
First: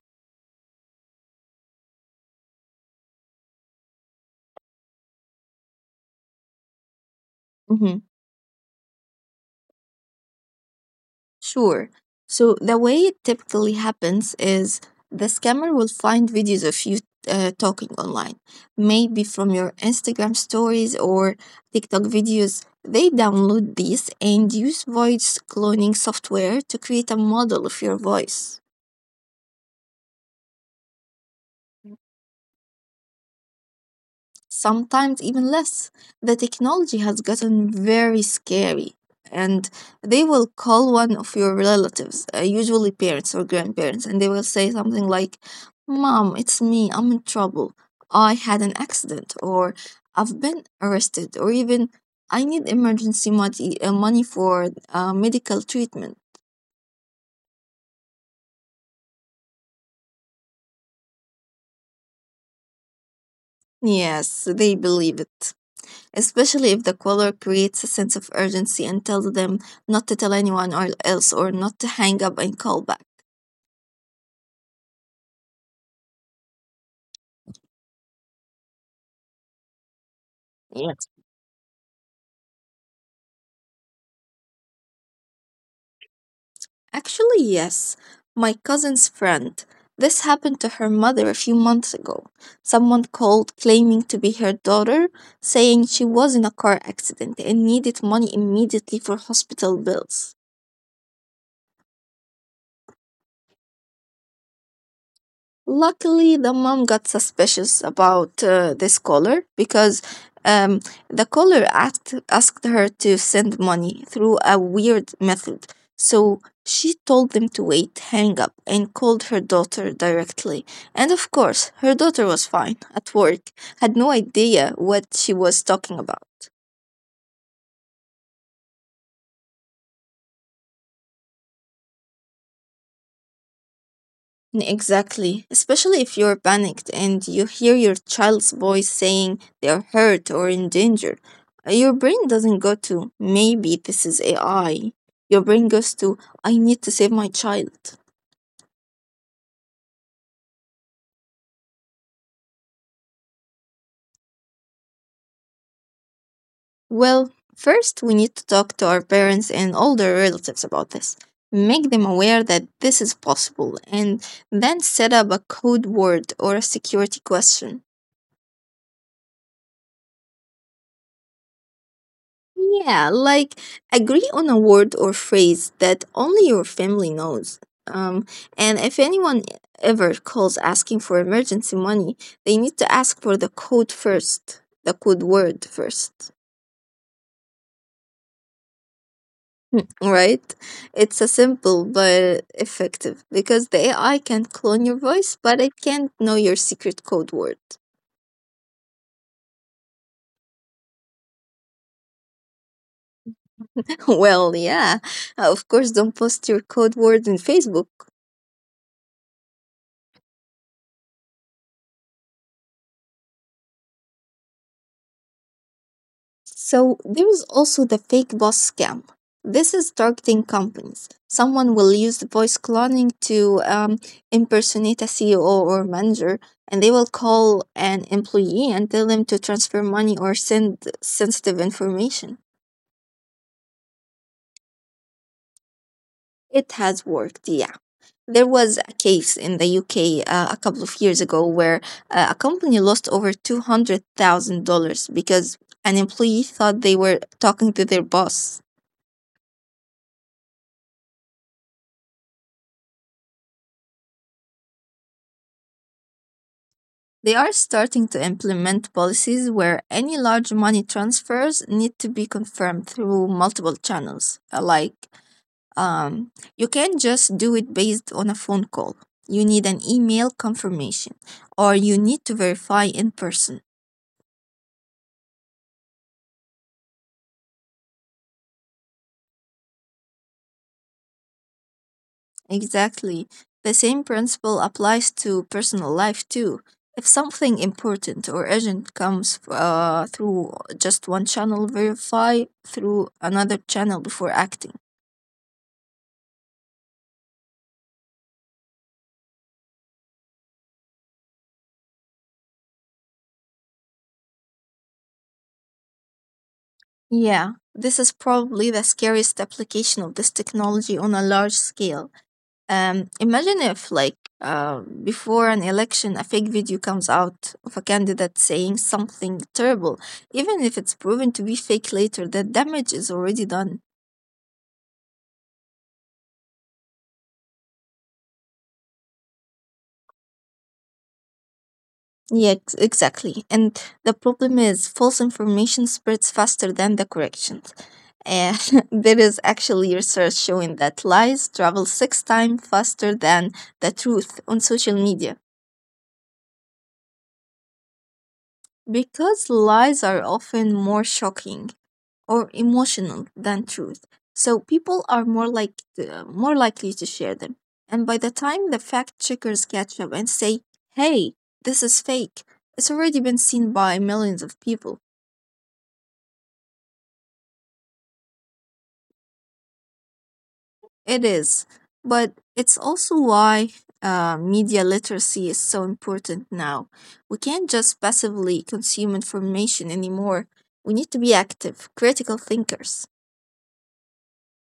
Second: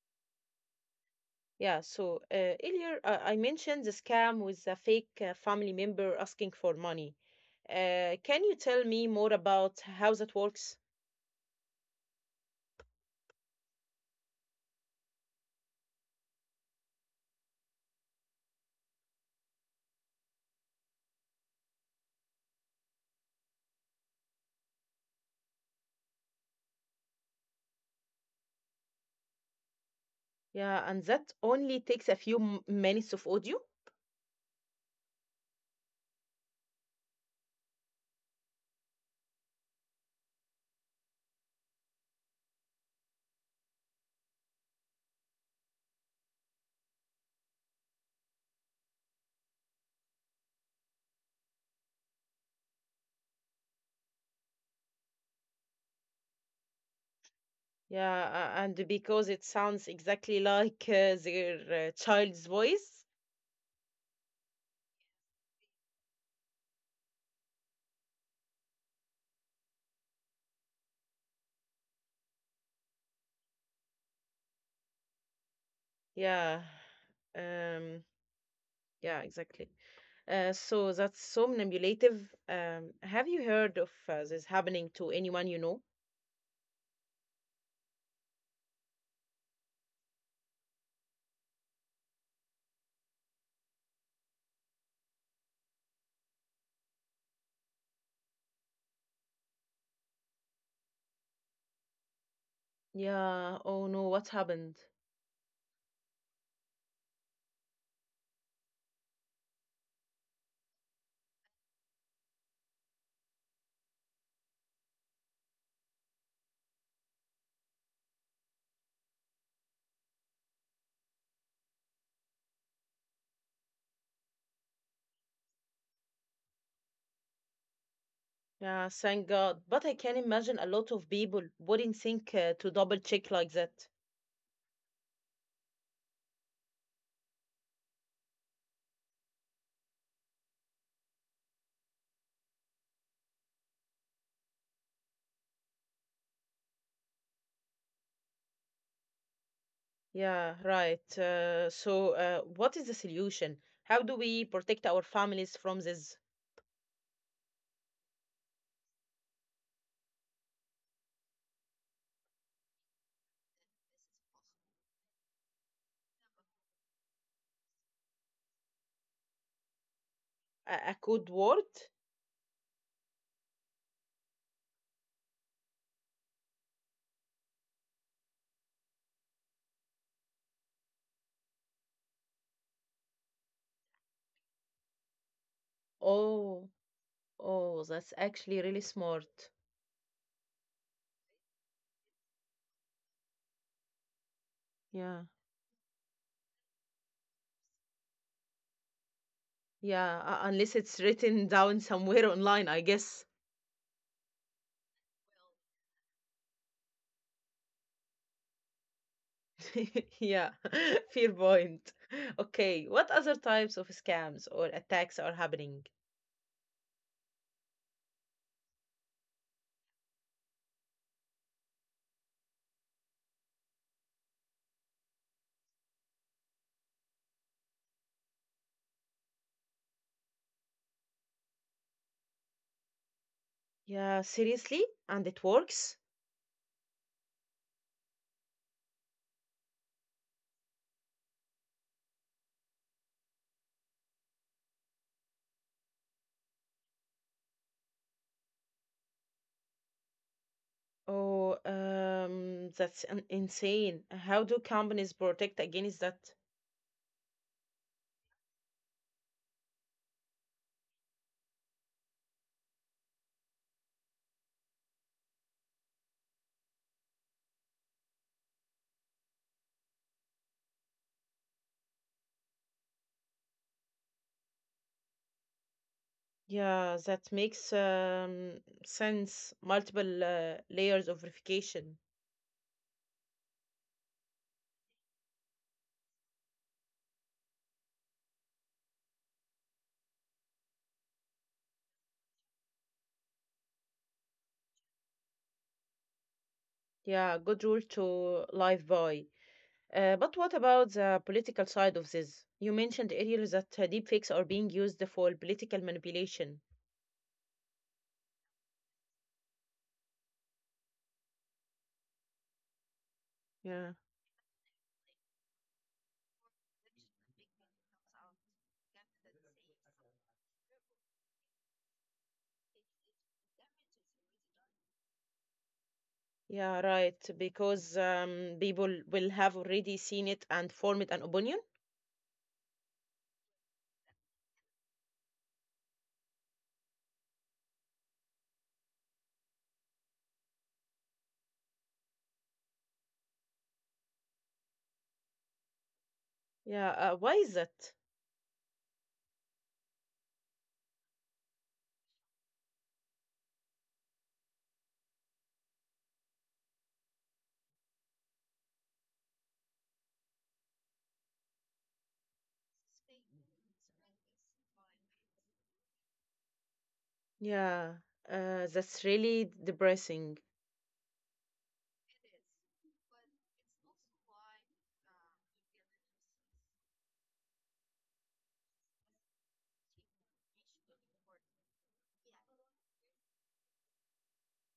[SPEAKER 1] Yeah, so uh, earlier uh, I mentioned the scam with a fake uh, family member asking for money.
[SPEAKER 2] Mhm.
[SPEAKER 1] Uh, can you tell me more about how that works?
[SPEAKER 2] Sure. So the way it typically happens is the scammer will find videos of you uh, talking online, maybe from your Instagram stories or TikTok videos. They download these and use voice cloning software to create a model of your voice.
[SPEAKER 1] Yeah, and that only takes a few m- minutes of audio.
[SPEAKER 2] Sometimes even less. The technology has gotten very scary, and they will call one of your relatives, uh, usually parents or grandparents, and they will say something like, "Mom, it's me, I'm in trouble, I had an accident," or "I've been arrested," or even "I need emergency money, uh, money for uh, medical treatment."
[SPEAKER 1] Yeah, uh, and because it sounds exactly like uh, their uh, child's voice.
[SPEAKER 2] Yes, they believe it, especially if the caller creates a sense of urgency and tells them not to tell anyone or else or not to hang up and call back.
[SPEAKER 1] Yeah, um, yeah, exactly. Uh, so
[SPEAKER 2] Yes.
[SPEAKER 1] that's somnambulative. Um, have you heard of uh, this happening to anyone you know?
[SPEAKER 2] Actually, yes. My cousin's friend. This happened to her mother a few months ago. Someone called claiming to be her daughter, saying she was in a car accident and needed money immediately for hospital bills.
[SPEAKER 1] Yeah, oh no, what happened?
[SPEAKER 2] Luckily, the mom got suspicious about uh, this caller because um, the caller asked, asked her to send money through a weird method. So she told them to wait, hang up, and called her daughter directly. And of course, her daughter was fine, at work, had no idea what she was talking about.
[SPEAKER 1] Yeah, thank God. But I can imagine a lot of people wouldn't think uh, to double check like that.
[SPEAKER 2] Exactly, especially if you're panicked and you hear your child's voice saying they're hurt or in danger. Uh, Your brain doesn't go to, maybe this is A I. Your brain goes to, I need to save my child.
[SPEAKER 1] Yeah, right. Uh, so, uh, what is the solution? How do we protect our families from this?
[SPEAKER 2] Well, first, we need to talk to our parents and older relatives about this. Make them aware that this is possible and then set up a code word or a security question.
[SPEAKER 1] A, a code word?
[SPEAKER 2] Yeah, like agree on a word or phrase that only your family knows. Um, and if anyone ever calls asking for emergency money, they need to ask for the code first, the code word first.
[SPEAKER 1] Oh, oh, that's actually really smart.
[SPEAKER 2] Mm. Right? It's a simple but effective because the A I can clone your
[SPEAKER 1] Yeah,
[SPEAKER 2] voice, but it can't know your secret code word.
[SPEAKER 1] yeah, uh, unless it's written down somewhere online, I guess.
[SPEAKER 2] Well, yeah, of course, don't post your code word in Facebook.
[SPEAKER 1] Yeah, fair point. Okay, what other types of scams or attacks are happening?
[SPEAKER 2] So there is also the fake boss scam. This is targeting companies. Someone will use the voice cloning to um, impersonate a C E O or manager, and they will call an employee and tell them to transfer money or send sensitive information.
[SPEAKER 1] Yeah, seriously? And it works?
[SPEAKER 2] It has worked, yeah. There was a case in the U K uh, a couple of years ago where uh, a company lost over two hundred thousand dollars because an employee thought they were talking to their boss.
[SPEAKER 1] Oh, um, that's an insane. How do companies protect against that?
[SPEAKER 2] They are starting to implement policies where any large money transfers need to be confirmed through multiple channels. Uh, Like, um, you can't just do it based on a phone call. You need an email confirmation, or you need to verify in person.
[SPEAKER 1] Yeah, that makes um, sense. Multiple uh, layers of verification.
[SPEAKER 2] Exactly. The same principle applies to personal life too. If something important or urgent comes uh, through just one channel, verify through another channel before acting.
[SPEAKER 1] Yeah, good rule to live by. Uh, but what about the political side of this? You mentioned earlier that uh, deepfakes are being used for political manipulation.
[SPEAKER 2] Yeah, this is probably the scariest application of this technology on a large scale. Um, imagine
[SPEAKER 1] Yeah.
[SPEAKER 2] if, like, uh, before an election, a fake video comes out of a candidate saying something terrible. Even if it's proven to be fake later, the damage is already done.
[SPEAKER 1] Yeah, right. Because um, people will have already seen it and formed an opinion.
[SPEAKER 2] Yeah, ex- exactly. And the problem is, false information spreads faster than the corrections. And there is actually research showing that lies travel six times faster than the truth on social media.
[SPEAKER 1] Yeah, uh, why is that?
[SPEAKER 2] Because lies are often more shocking or emotional than truth, so people are more like uh, more likely to share them. And by the time the fact checkers catch up and say, "Hey, this is fake," it's already been seen by millions of people.
[SPEAKER 1] Yeah, uh, that's really depressing.
[SPEAKER 2] It is, but it's also why uh, media literacy is so important now. We can't just passively consume information anymore. We need to be active, critical thinkers.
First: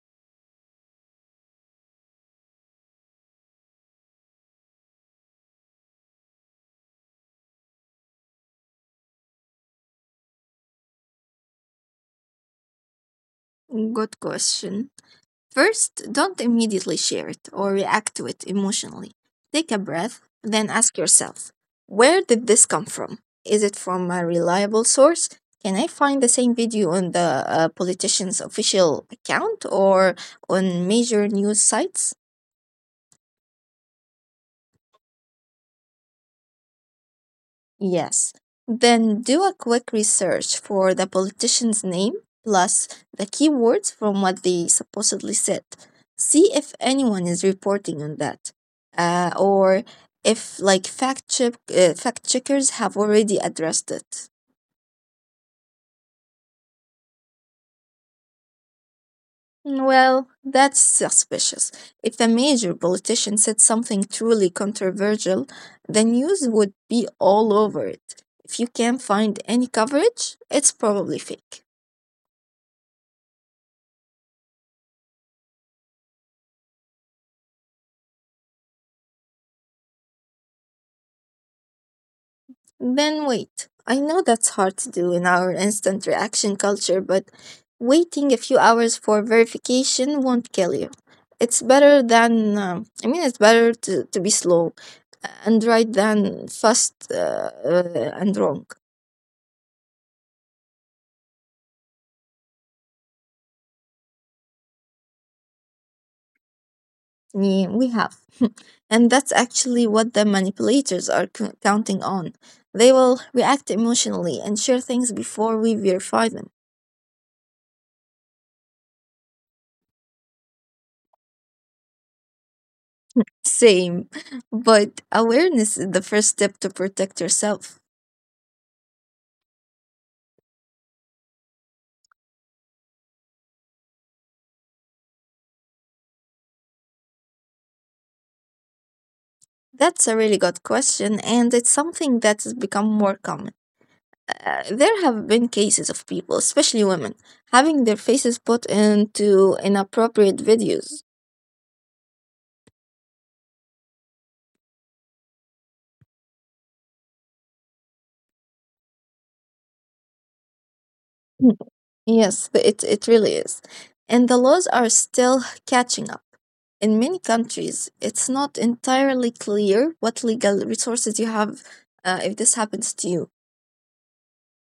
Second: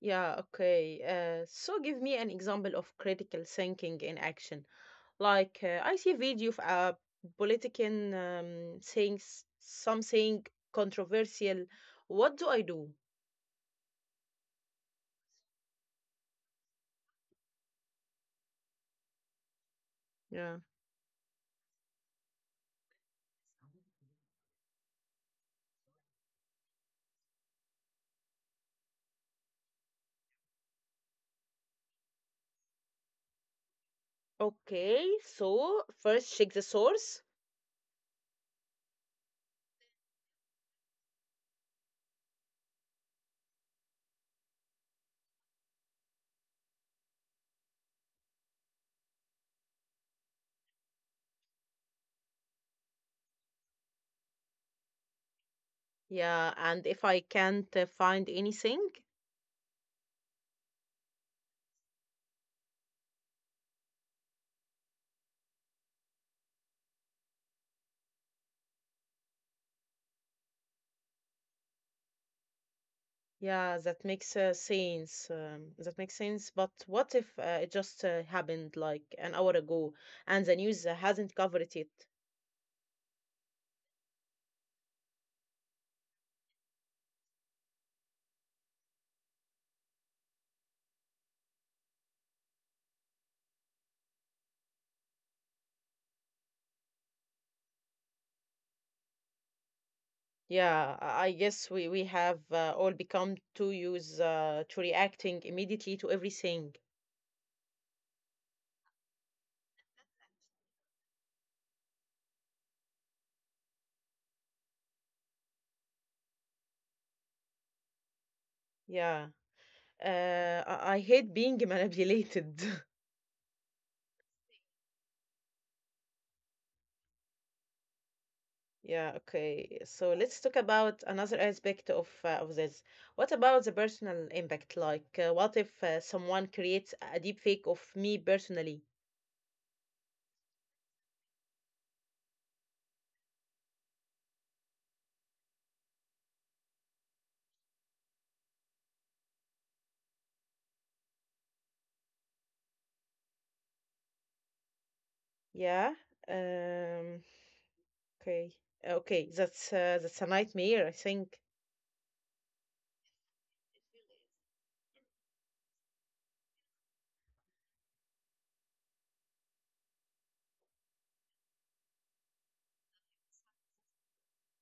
[SPEAKER 1] Yeah, okay. Uh, so give me an example of critical thinking in action. Like, uh, I see a video of a politician um, saying s- something controversial. What do I do?
[SPEAKER 2] Good question. First, don't immediately share it or react to it emotionally. Take a breath,
[SPEAKER 1] Yeah.
[SPEAKER 2] then ask yourself, where did this come from? Is it from a reliable source? Can I find the same video on the uh, politician's official account or on major news sites?
[SPEAKER 1] Okay, so first check the source.
[SPEAKER 2] Yes. Then do a quick research for the politician's name plus the keywords from what they supposedly said. See if anyone is reporting on that. Uh, or if like fact check uh, fact checkers have already addressed it.
[SPEAKER 1] Yeah, and if I can't uh, find anything,
[SPEAKER 2] Well, that's suspicious. If a major politician said something truly controversial, the news would be all over it. If you can't find any coverage, it's probably fake.
[SPEAKER 1] yeah, that makes uh, sense. Um, that makes sense. But what if uh, it just uh, happened like an hour ago and the news uh, hasn't covered it?
[SPEAKER 2] Then wait. I know that's hard to do in our instant reaction culture, but waiting a few hours for verification won't kill you. It's better than, um, I mean, It's better to, to be slow and right than fast uh, uh, and wrong.
[SPEAKER 1] Yeah, I I guess we, we have uh, all become too used uh, to reacting immediately to everything.
[SPEAKER 2] Yeah, we have. And that's actually what the manipulators are c- counting on. They will react emotionally and share things before we verify them.
[SPEAKER 1] Yeah. Uh, I, I hate being manipulated.
[SPEAKER 2] Same. But awareness is the first step to protect yourself.
[SPEAKER 1] Yeah, okay. So let's talk about another aspect of uh, of this. What about the personal impact? Like, uh, what if uh, someone creates a deep fake of me personally?
[SPEAKER 2] That's a really good question, and it's something that has become more common. Uh, there have been cases of people, especially women, having their faces put into inappropriate videos.
[SPEAKER 1] Yeah. Um, okay. Okay, that's uh, that's a nightmare, I think.
[SPEAKER 2] Yes, th- it, it really is. And the laws are still catching up. In many countries, it's not entirely clear what legal resources you have uh, if this happens to you.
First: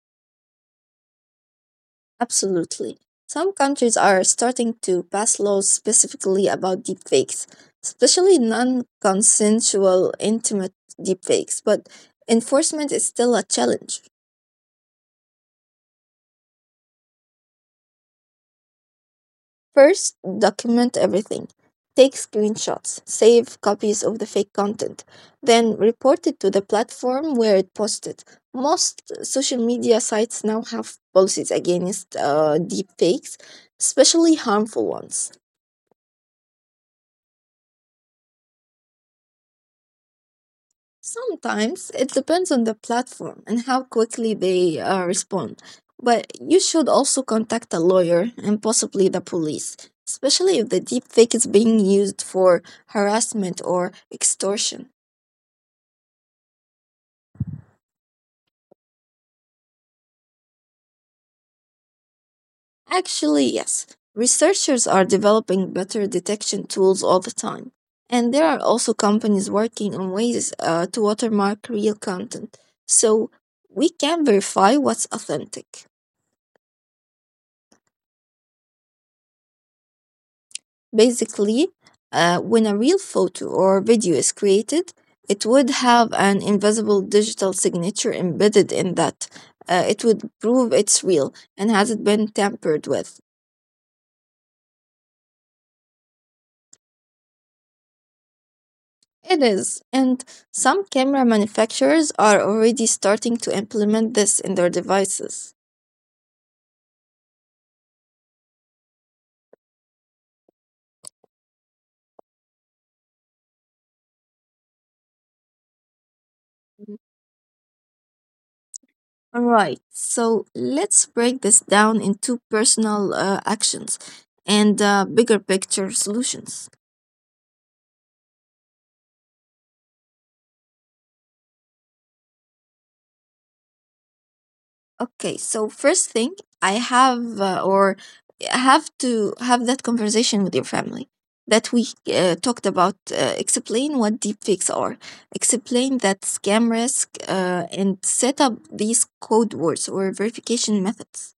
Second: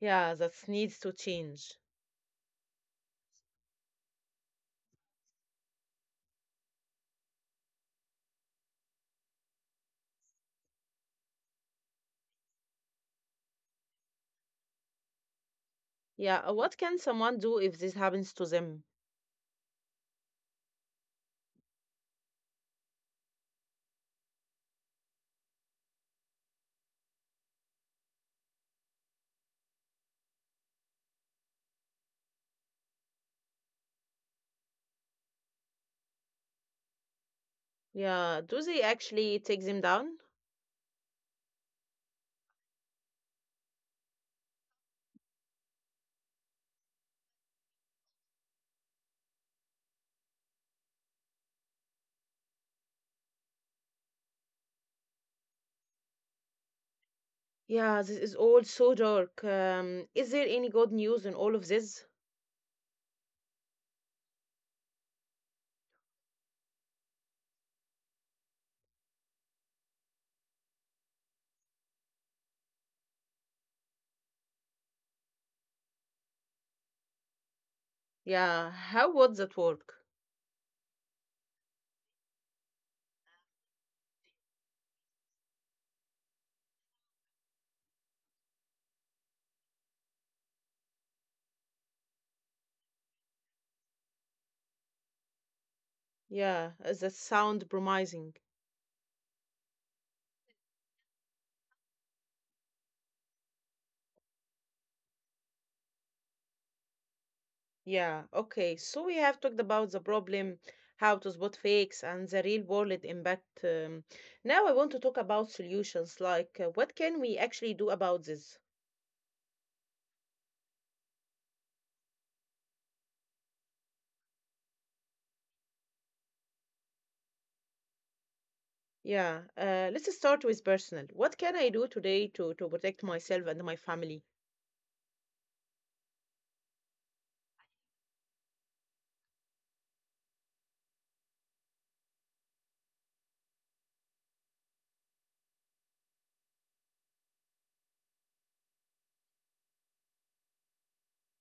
[SPEAKER 1] Yeah, that needs to change.
[SPEAKER 2] Absolutely. Some countries are starting to pass laws specifically about deepfakes, especially non consensual intimate deepfakes, but enforcement is still a challenge.
[SPEAKER 1] Yeah, uh, what can someone do if this happens to them?
[SPEAKER 2] First, document everything. Take screenshots, save copies of the fake content, then report it to the platform where it posted. Most social media sites now have policies against uh, deep especially harmful ones.
[SPEAKER 1] Yeah, do they actually take them down?
[SPEAKER 2] Sometimes it depends on the platform and how quickly they uh, respond. But you should also contact a lawyer and possibly the police, especially if the deepfake is being used for harassment or extortion.
[SPEAKER 1] Yeah, this is all so dark. Um, is there any good news in all of this?
[SPEAKER 2] Actually, yes. Researchers are developing better detection tools all the time. And there are also companies working on ways uh, to watermark real content. So we can verify what's authentic.
[SPEAKER 1] Yeah, how would that work?
[SPEAKER 2] Basically, uh, when a real photo or video is created, it would have an invisible digital signature embedded in that. Uh, it would prove it's real and hasn't been tampered with.
[SPEAKER 1] Yeah, uh, that sound promising.
[SPEAKER 2] It is, and some camera manufacturers are already starting to implement this in their devices.
[SPEAKER 1] Yeah, okay, so we have talked about the problem, how to spot fakes, and the real world impact. Um, now I want to talk about solutions, like uh, what can we actually do about this?
[SPEAKER 2] All right, so let's break this down into personal uh, actions and uh, bigger picture solutions.
[SPEAKER 1] Yeah, uh, let's start with personal. What can I do today to to protect myself and my family?
[SPEAKER 2] Okay, so first thing I have, uh, or have to have that conversation with your family that we uh, talked about. Uh, explain what deepfakes are, explain that scam risk, uh, and set up these code words or verification methods.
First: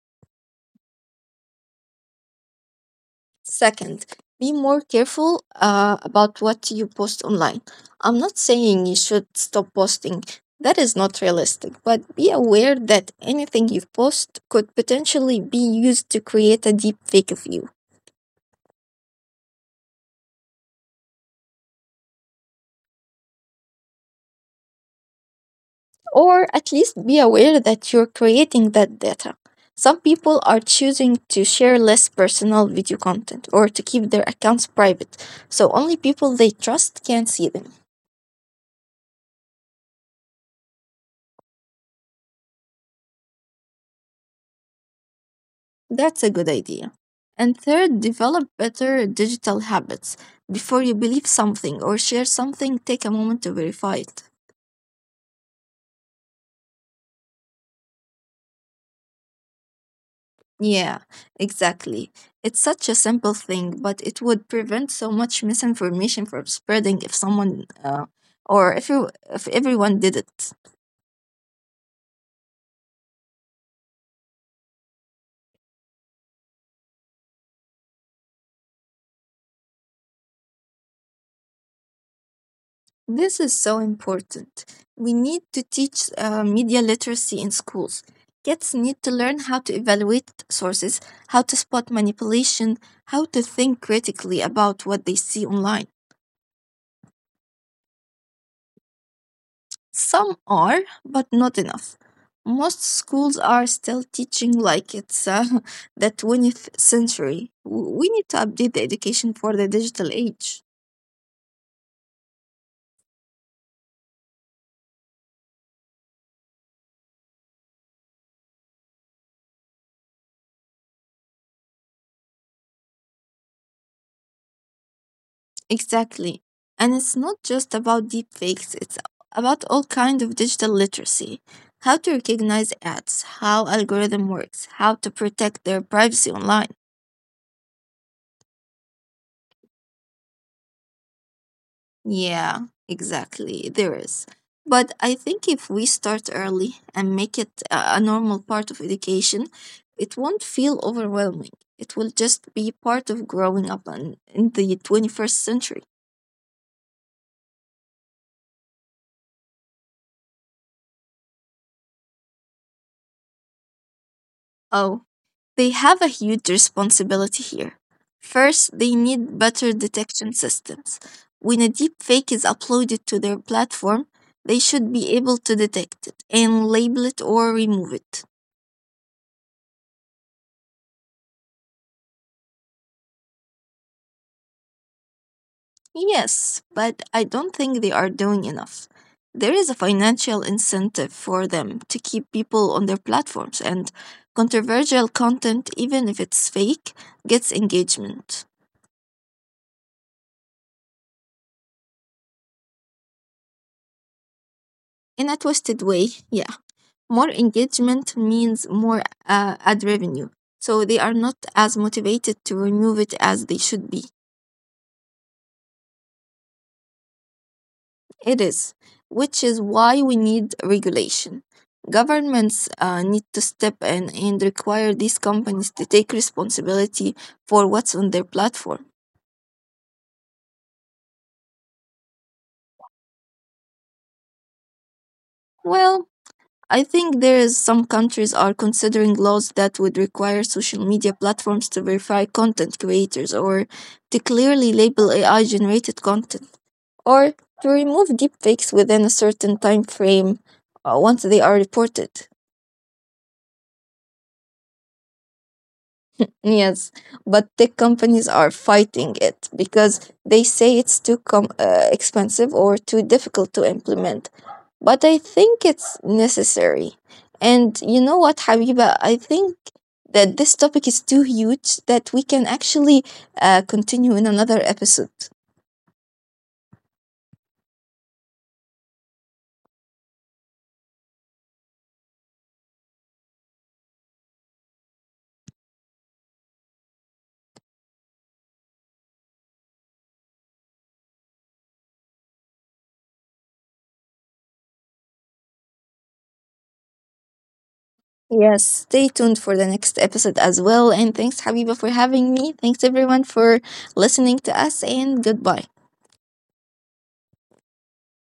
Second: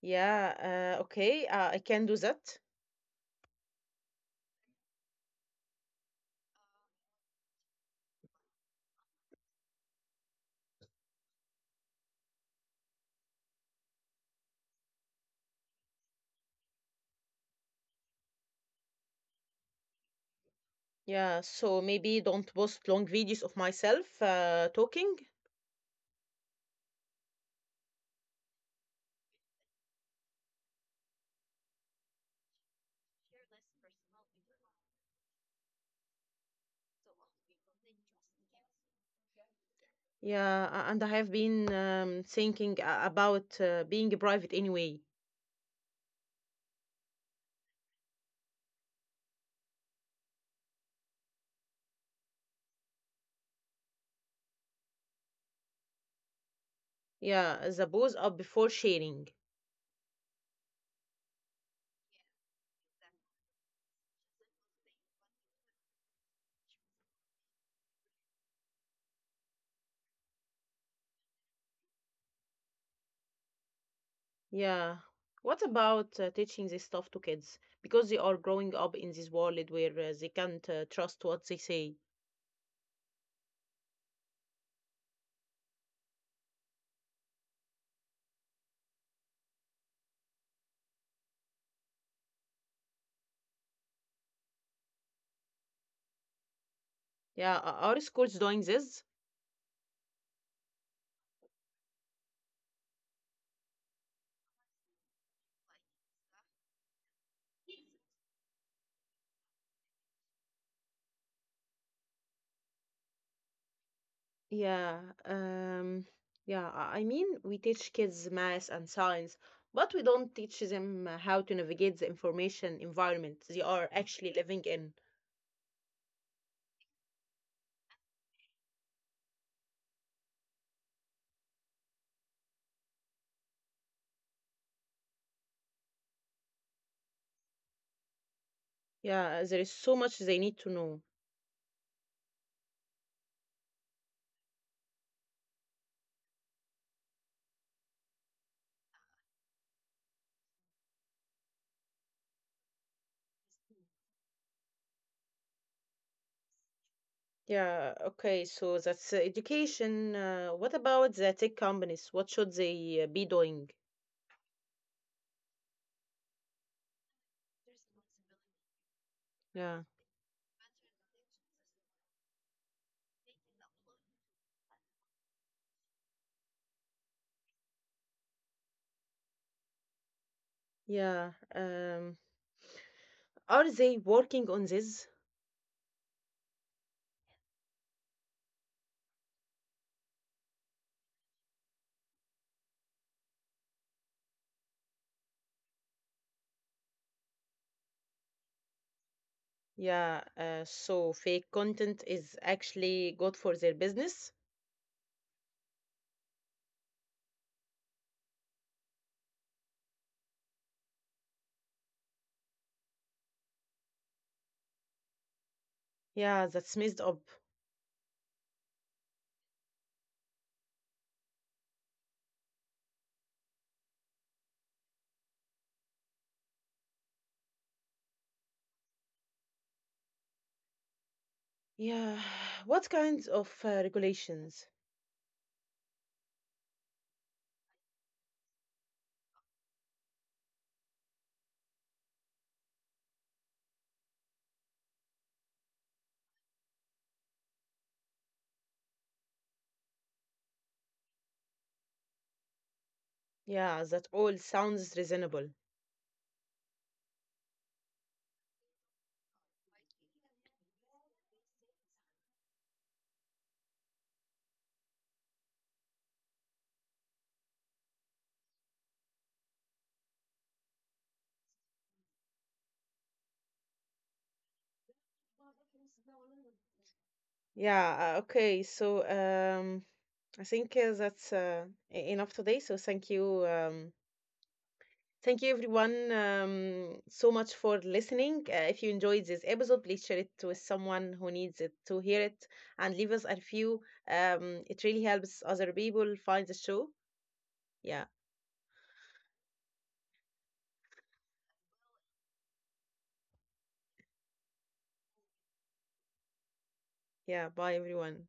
[SPEAKER 1] Yeah, uh, okay, uh, I can do that.
[SPEAKER 2] Second, be more careful uh, about what you post online. I'm not saying you should stop posting. That is not realistic, but be aware that anything you post could potentially be used to create a deep fake of you.
[SPEAKER 1] Yeah, so maybe don't post long videos of myself uh, talking.
[SPEAKER 2] Or at least be aware that you're creating that data. Some people are choosing to share less personal video content or to keep their accounts private, so only people they trust can see them.
[SPEAKER 1] Yeah, a- and I have been um, thinking a- about uh, being private anyway.
[SPEAKER 2] That's a good idea. And third, develop better digital habits. Before you believe something or share something, take a moment to verify it.
[SPEAKER 1] Yeah, the pose up before sharing.
[SPEAKER 2] Yeah, exactly. It's such a simple thing, but it would prevent so much misinformation from spreading if someone uh, or if you, if everyone did it.
[SPEAKER 1] Yeah. What about uh, teaching this stuff to kids? Because they are growing up in this world where uh, they can't uh, trust what they say.
[SPEAKER 2] This is so important. We need to teach uh, media literacy in schools. Kids need to learn how to evaluate sources, how to spot manipulation, how to think critically about what they see online.
[SPEAKER 1] Yeah, o- our school's doing this.
[SPEAKER 2] Some are, but not enough. Most schools are still teaching like it's uh, the twentieth century. W- We need to update the education for the digital age.
[SPEAKER 1] Yeah, um, yeah, I I mean, we teach kids math and science, but we don't teach them uh, how to navigate the information environment they are actually living in.
[SPEAKER 2] Exactly. And it's not just about deep fakes, it's about all kind of digital literacy. How to recognize ads, how algorithm works, how to protect their privacy online.
[SPEAKER 1] Yeah, there is so much they need to know.
[SPEAKER 2] Yeah, exactly. There is. But I think if we start early and make it a a normal part of education, it won't feel overwhelming. It will just be part of growing up in, in the twenty-first century.
[SPEAKER 1] Yeah, okay, so that's uh, education. Uh, what about the tech companies? What should they uh, be doing?
[SPEAKER 2] Oh, they have a huge responsibility here. First, they need better
[SPEAKER 1] Yeah.
[SPEAKER 2] detection systems. When a deep fake is uploaded to their platform, they should be able to detect it and label it or remove it.
[SPEAKER 1] Yeah. Um, are they working on this?
[SPEAKER 2] Yes, but I don't think they are doing enough. There is a financial incentive for them to keep people on their platforms, and controversial content, even if it's fake, gets engagement.
[SPEAKER 1] Yeah. Uh, so fake content is actually good for their business.
[SPEAKER 2] In a twisted way, yeah, more engagement means more uh, ad revenue, so they are not as motivated to remove it as they should be.
[SPEAKER 1] Yeah, that's messed up.
[SPEAKER 2] It is, which is why we need regulation. Governments uh, need to step in and require these companies to take responsibility for what's on their platform.
[SPEAKER 1] Yeah. What kinds of uh, regulations?
[SPEAKER 2] Well, I think there is some countries are considering laws that would require social media platforms to verify content creators or to clearly label A I generated content or to remove deepfakes within a certain time frame uh, once they are reported.
[SPEAKER 1] Yeah, that all sounds reasonable.
[SPEAKER 2] Yes, but tech companies are fighting it because they say it's too com- uh, expensive or too difficult to implement. But I think it's necessary. And you know what, Habiba? I think that this topic is too huge that we can actually uh, continue in another episode.
[SPEAKER 1] Yeah. Uh, okay. So um, I think uh, that's uh, e- enough today. So thank you. Um, Thank you, everyone, um, so much for listening. Uh, if you enjoyed this episode, please share it with someone who needs it to hear it and leave us a review. Um, it really helps other people find the show. Yeah,
[SPEAKER 2] Yes, stay tuned for the next episode as well. And thanks, Habiba, for having me. Thanks, everyone, for listening to us, and goodbye.
[SPEAKER 1] yeah. Bye, everyone.